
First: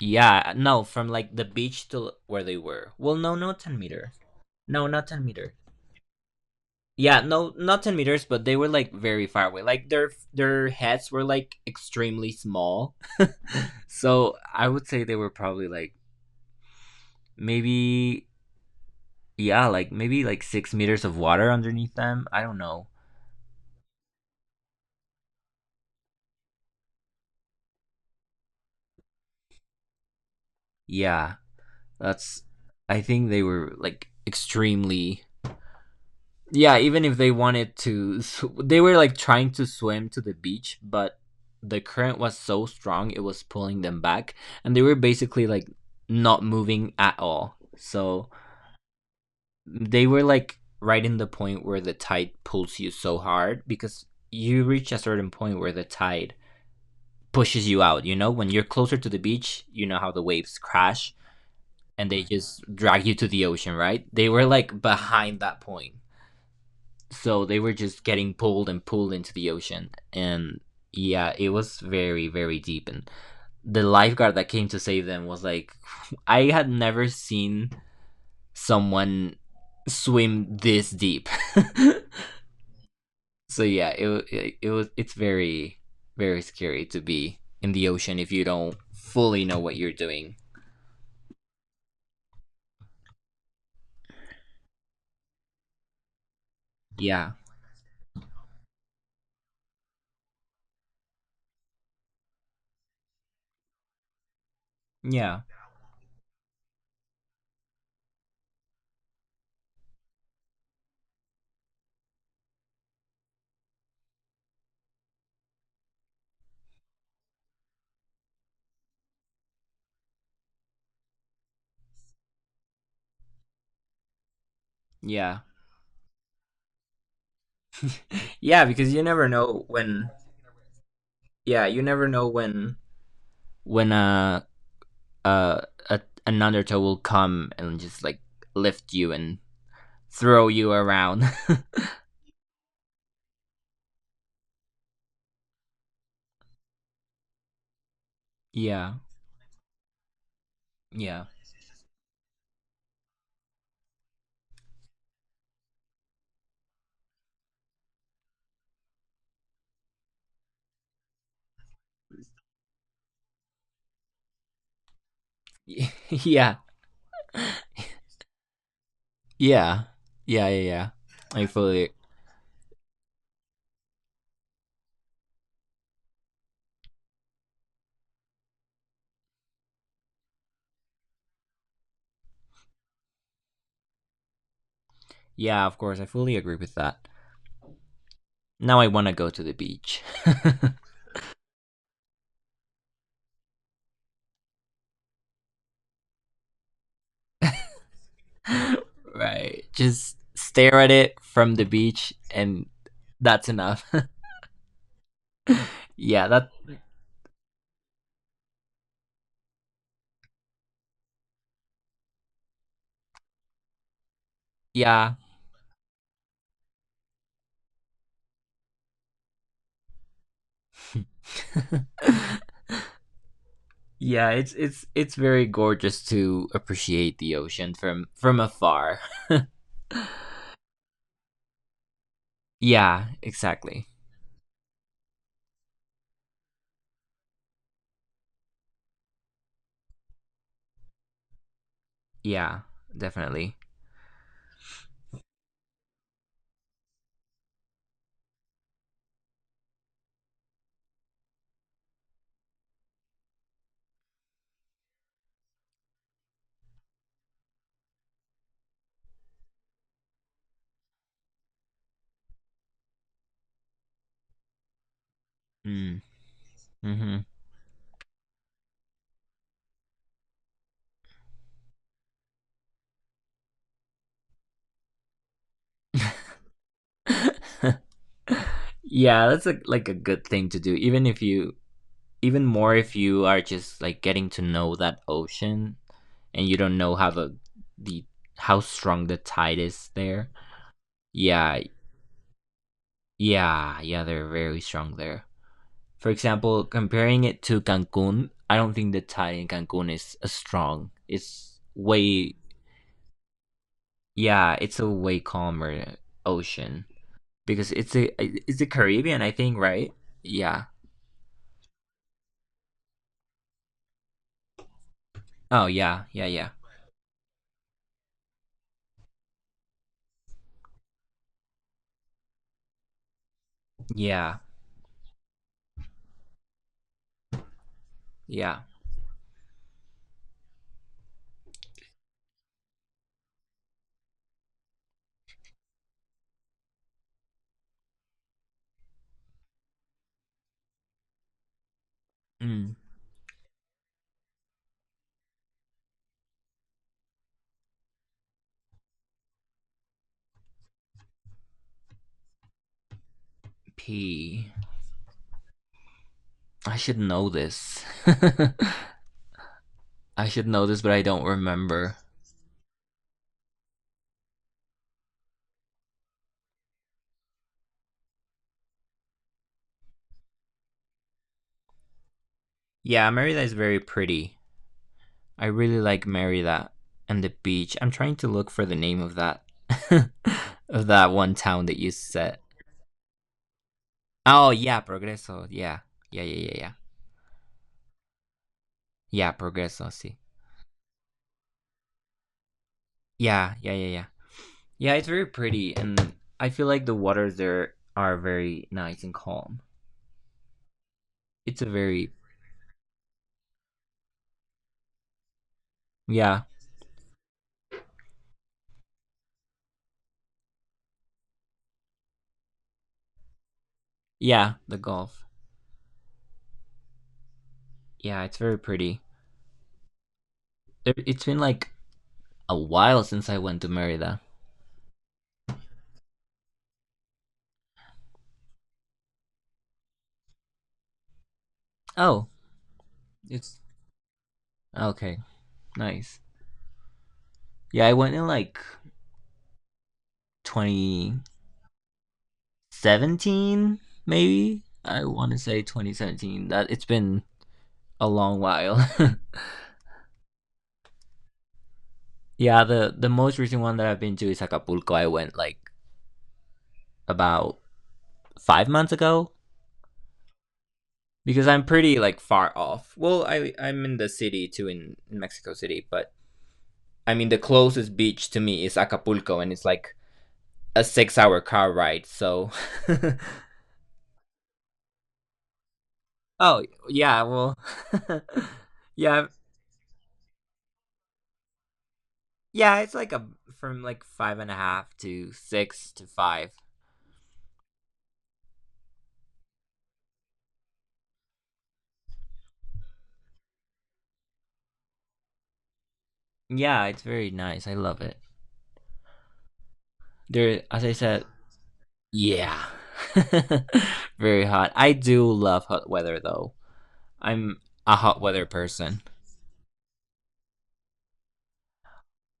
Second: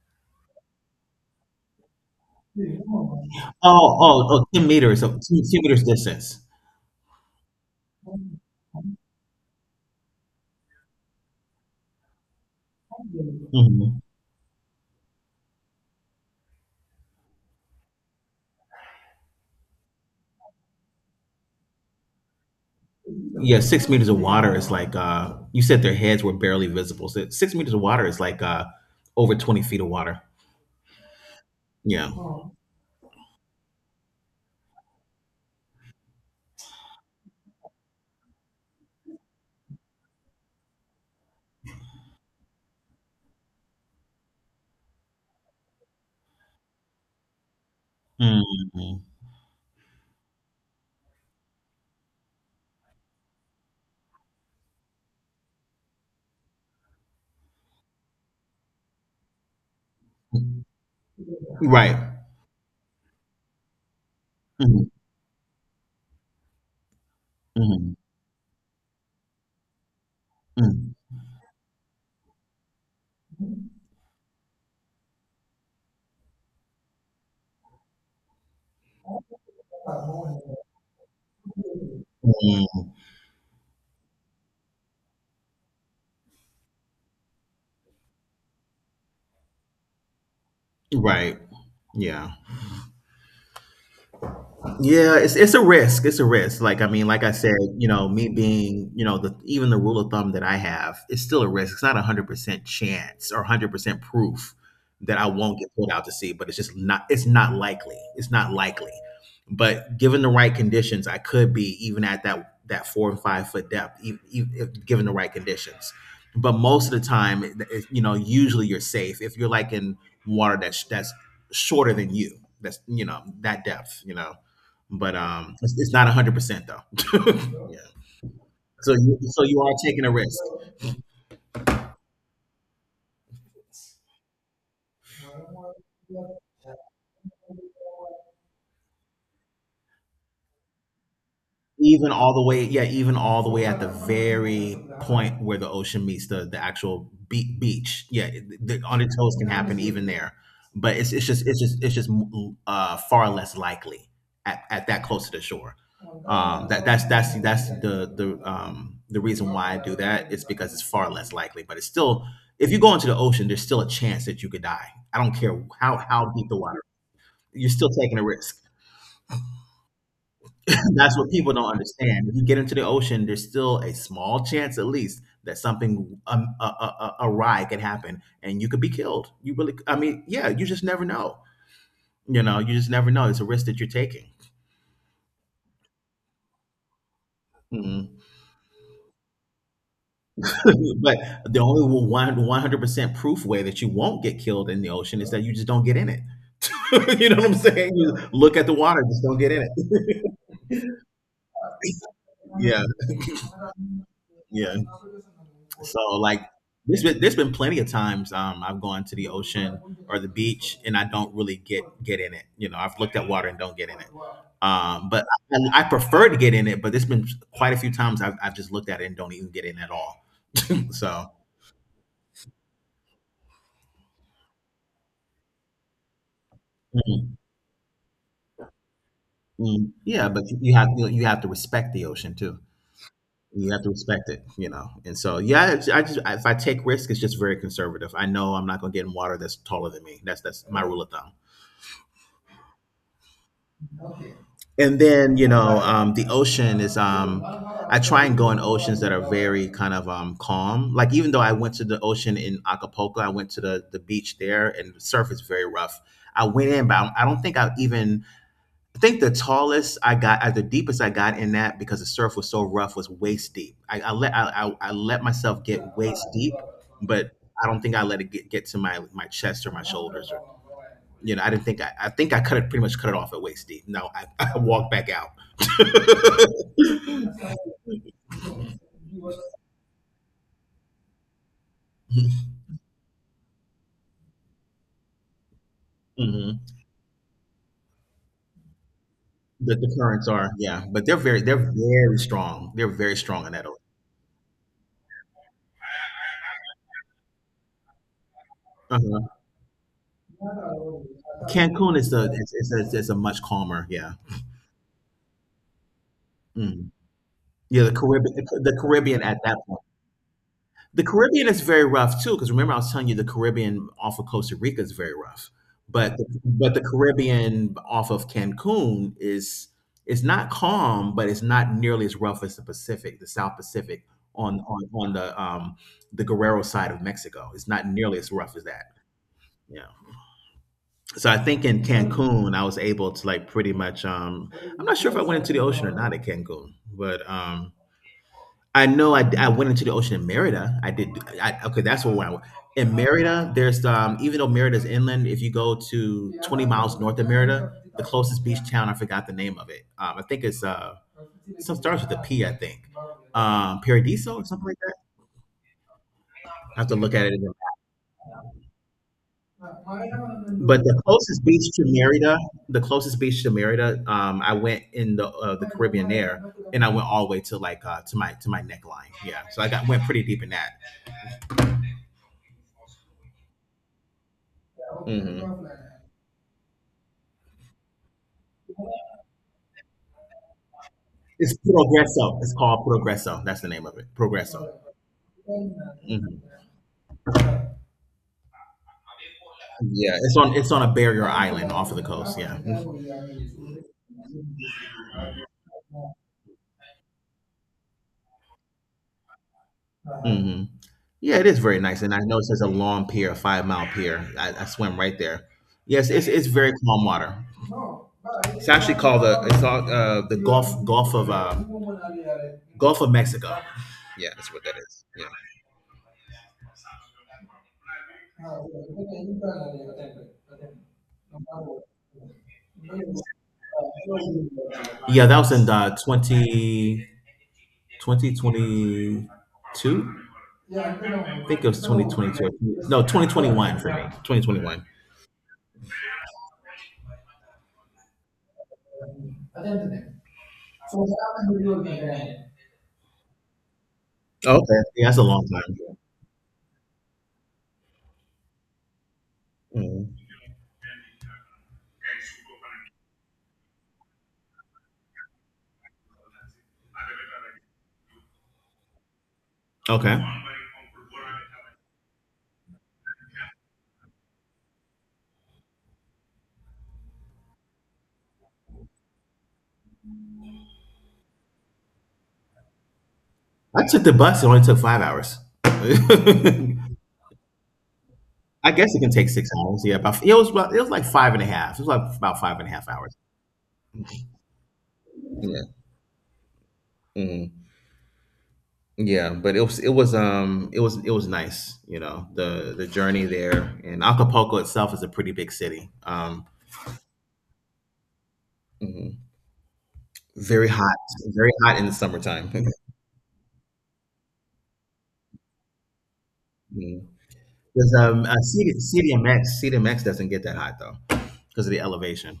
Yeah. No, from like the beach to where they were. Well, no, no 10
Oh,
meter.
oh, oh, 10
No,
meters,
not
so 10,
10 meter.
10 meters distance.
Yeah, no, not 10 meters, but they were like very far away. Like their heads were like extremely small.
Hmm.
So I would say they were probably like maybe, yeah, like maybe like 6 meters of water underneath them. I don't know.
Yeah, 6 meters of water is like, you said their heads were barely visible. So 6 meters of water is like, over 20 feet of water.
Yeah,
Yeah.
that's. I think they were like extremely. Yeah, even if they wanted to, they were like trying to swim to the beach, but the current was so strong it was pulling them back, and they were basically like not moving at all. So
Mhm.
they were like right in the point where the tide pulls you so hard because you reach a certain point where the tide pushes you out. You know, when you're closer to the beach, you know how the waves crash,
Right.
and they just drag you to the ocean, right? They were like
Mhm.
behind that point. So they were
Mhm.
just getting pulled and pulled into the ocean. And
Mhm.
yeah, it was very, very deep. And the lifeguard that came to save them was like, I had never seen someone swim this deep.
Mhm.
So yeah, it's very, very scary to be in the ocean if you don't fully know what you're doing.
Right. Yeah. Yeah, it's a risk. It's a risk. Like I mean, like I
Yeah.
said, you know, me being, you know, the even the rule of thumb that I have, it's still a risk. It's not 100% chance or 100% proof that I
Yeah.
won't get pulled out to sea, but it's just not. It's not likely. It's not likely. But given the right conditions, I could be even at that 4 and 5 foot depth, if given the right conditions. But most of the time, you know, usually you're safe if you're like in water that's shorter than you. That's that depth. You know but
Yeah.
um, it's not 100% though. Yeah.
Yeah, because
So
you
you
never
so you
know
are taking
when
a risk.
yeah, you never know when uh a, an undertow will come and just like lift you and throw you around.
Even all the way yeah even all the way at the very point where the ocean meets the actual beach, yeah. the,
Yeah.
on the toes can happen even there, but it's
Yeah.
it's just it's just it's just uh far less likely at that close to the shore. That's the reason why I do that, it's because it's far less likely, but it's still, if you go into the ocean, there's still a chance that you could die. I don't care
Yeah.
how deep
Yeah.
the water. You're still taking a risk.
Yeah. Yeah. Yeah. Yeah.
And that's what
I
people don't
fully.
understand. If you get into the ocean, there's still a small chance, at least, that something awry could happen, and you could be killed. I mean, yeah, you just never know. You just never know. It's a risk that you're taking.
Yeah, of course. I fully agree with that.
Mhm.
Now I want to go to the beach.
But the only one hundred percent proof way that you won't get killed in the ocean is that you just don't get in it. You know what I'm saying? You look at the water, just don't get in
Right. Just
it.
stare at it from the beach, and
Yeah.
that's enough.
Yeah. So
Yeah.
like
That.
there's been plenty of times, I've gone to the ocean or the beach, and I don't really get in it. I've looked at water and don't get in it. Um,
Yeah.
but I, I prefer to get in it. But there's been quite a few times I've just looked at it and don't even get in at all. So
Yeah, it's very gorgeous to appreciate the
mm,
ocean from afar.
yeah, but you have to respect the ocean too.
Yeah,
You have
exactly.
to respect it. And so, yeah, I just if I take risks, it's just very conservative. I know I'm not going to get in water that's taller than me. That's my rule of thumb.
Yeah, definitely.
And then, I try and go in oceans that are very kind of calm. Like, even though I went to the ocean in Acapulco, I went to the beach there, and the surf is very rough. I went in, but I don't think I think the deepest I got in that, because the surf was so rough, was waist deep. I let myself get
Mm.
waist deep,
Mm-hmm.
but I don't think I let it get to my chest or my shoulders, or I didn't think I think I cut it pretty much cut it off at waist deep. No, I walked back out.
Yeah, that's a, like, a good thing to do. Even more if you are just like getting to know that ocean, and you
Hmm.
don't know how the how strong the tide
The,
is
the currents
there.
are, yeah, but they're very
Yeah,
they're very strong. They're very strong in that ocean.
yeah, yeah. They're very strong there. For example, comparing it to Cancun, I don't think the
Uh-huh.
tide in Cancun is as strong. It's
Cancun is the
way
is a much calmer, yeah.
yeah, it's a way calmer
Mm-hmm.
ocean, because
Yeah, the
it's a
Caribbean,
it's the Caribbean, I
At that
think,
point.
right? Yeah.
The Caribbean is very rough too, because remember I was telling you the Caribbean off of Costa Rica is very rough,
Oh yeah,
but
yeah,
the,
yeah,
but the Caribbean off of Cancun is not calm, but it's not nearly as rough as the Pacific, the South Pacific
yeah,
on the Guerrero side of Mexico. It's not nearly as rough
yeah.
as that. Yeah. So I think in Cancun, I was able to like pretty much I'm not sure if I went into the ocean or not at Cancun, but I know I went into the ocean in Merida. I did. Okay, that's where I went.
Mm,
In Merida, there's even though Merida's inland, if you go to 20 miles north of Merida, the closest beach town, I forgot the name of it. I think it's some starts with a P, I think. Paradiso or
P.
something like that.
I
I have to
should
look at
know
it again.
this. I should know this,
But
but I don't remember.
The closest beach to Merida, I went in the Caribbean there, and I went all the way to my neckline. Yeah, so I got went pretty deep in that.
Yeah, Merida is very pretty.
Hmm.
I really like Mary that and the beach. I'm trying to look for the name of that of that one
It's
town that you said.
Progresso. It's called Progresso. That's the name of it.
Oh
Progresso.
yeah, Progreso.
Hmm.
Yeah,
Yeah,
yeah, yeah, yeah, yeah. Yeah, Progreso. See.
it's on, a barrier island off of the coast. Yeah.
Yeah, yeah, yeah, yeah. Yeah, it's very pretty, and I feel like the waters there are very nice and calm.
Hmm. Yeah, it is
It's a
very nice,
very
and I noticed there's a long pier, a 5 mile pier. I swim right there. Yes, it's
yeah,
it's very calm water. It's actually called the Gulf of Mexico. Yeah, that's
yeah,
what that
the
is. Yeah.
Gulf. Yeah, it's
हाँ
very
वो
pretty.
तो नहीं पता, नहीं होता है, पता है
It's been like
number.
a while since I went to Merida.
Yeah, that was in the 2022. I don't I think it was
Oh,
2022. No,
it's
2021 for me. 2021.
okay, nice. Yeah, I went in like 2017,
Oh,
maybe
okay.
I
Yeah, that's a
want to
long
say
time.
2017, that, it's been a long while.
Mhm.
Yeah, the most recent one that I've been to is Acapulco. I went like about 5 months ago,
Okay.
because I'm pretty like far off. Well, I'm in the city too, in Mexico City, but I mean, the closest beach to me is Acapulco, and it's like a 6-hour car ride, so
I took the bus. It only took 5 hours.
oh yeah, well,
I guess it can
yeah.
take 6 hours. Yeah, it was like five and a half. It was like about five and a
Yeah,
half
it's like
hours.
a from like five and a half to
Yeah,
six to five.
hmm yeah, but it was nice. The journey there, and Acapulco itself is a pretty big city.
Yeah, it's very nice. I love it.
Mhm.
There,
Very
as I
hot,
said,
very hot in the summertime.
yeah, very hot. I do love hot weather though.
Mhm.
I'm
Because
a hot weather person.
CDMX doesn't get that hot though, because of the elevation.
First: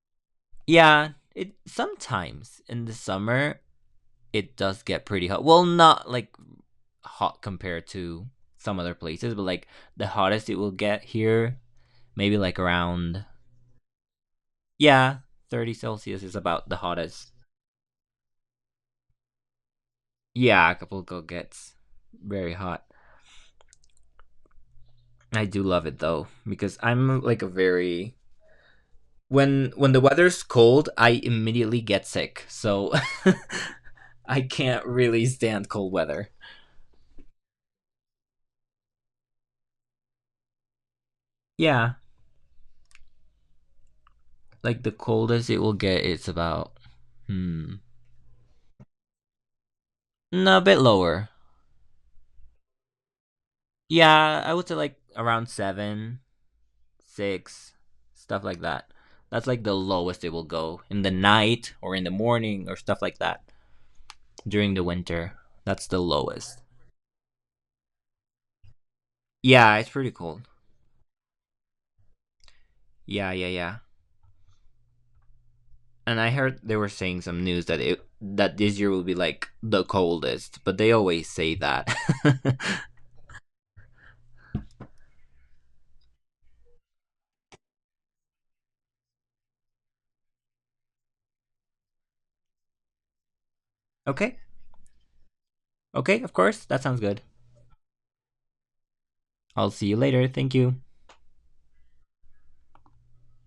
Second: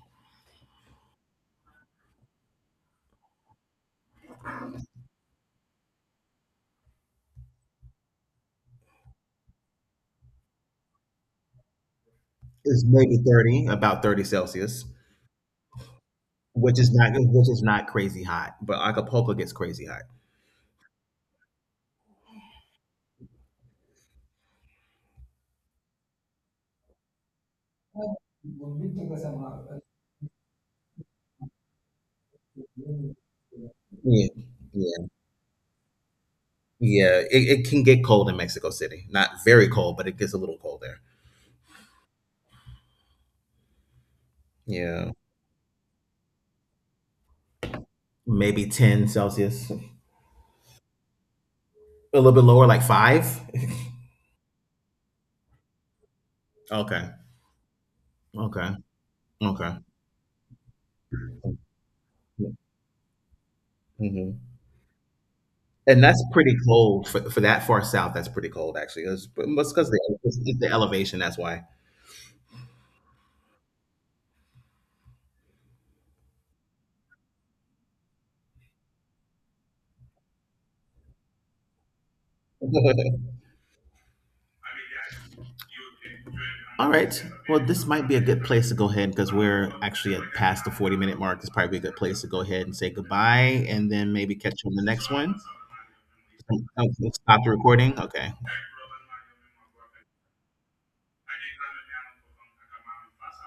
Yeah, it sometimes in the summer it does get pretty hot. Well, not like hot compared to some other places, but like the hottest it will get here, maybe like
It's maybe
around,
30, about 30 Celsius,
yeah, 30 Celsius is about the
which is not
hottest.
crazy hot. But Acapulco gets crazy hot.
Yeah, Acapulco gets very hot. I do love it though because I'm like a very
Yeah,
when the weather's cold, I immediately get sick. So I can't
yeah,
really stand cold weather.
yeah. It can get cold in Mexico City. Not very cold, but it gets a little cold there.
Yeah, like the
Yeah,
coldest it will get, it's about, hmm,
maybe 10 Celsius. A
no, a bit lower.
little bit lower, like 5.
Yeah, I would say like around seven,
Okay,
six, stuff like
okay,
that. That's like the
okay.
lowest it will go in the night or in the morning or stuff like that
Hmm.
during the winter. That's the
And that's pretty
lowest.
cold for that far south. That's pretty cold, actually. But it's
Yeah, it's
because
pretty cold.
it's the elevation. That's why.
Yeah, yeah, yeah. And I heard they were saying some news that this year will be like the coldest, but they always say that.
All right. Well, this might be a good place to go ahead because we're actually at past the 40-minute mark. It's probably a good place to go ahead and say goodbye and then maybe
Okay.
catch you on the next one.
Okay, of
Oh,
course. That sounds
oh,
good.
stop the recording. Okay.
I'll see you later. Thank you.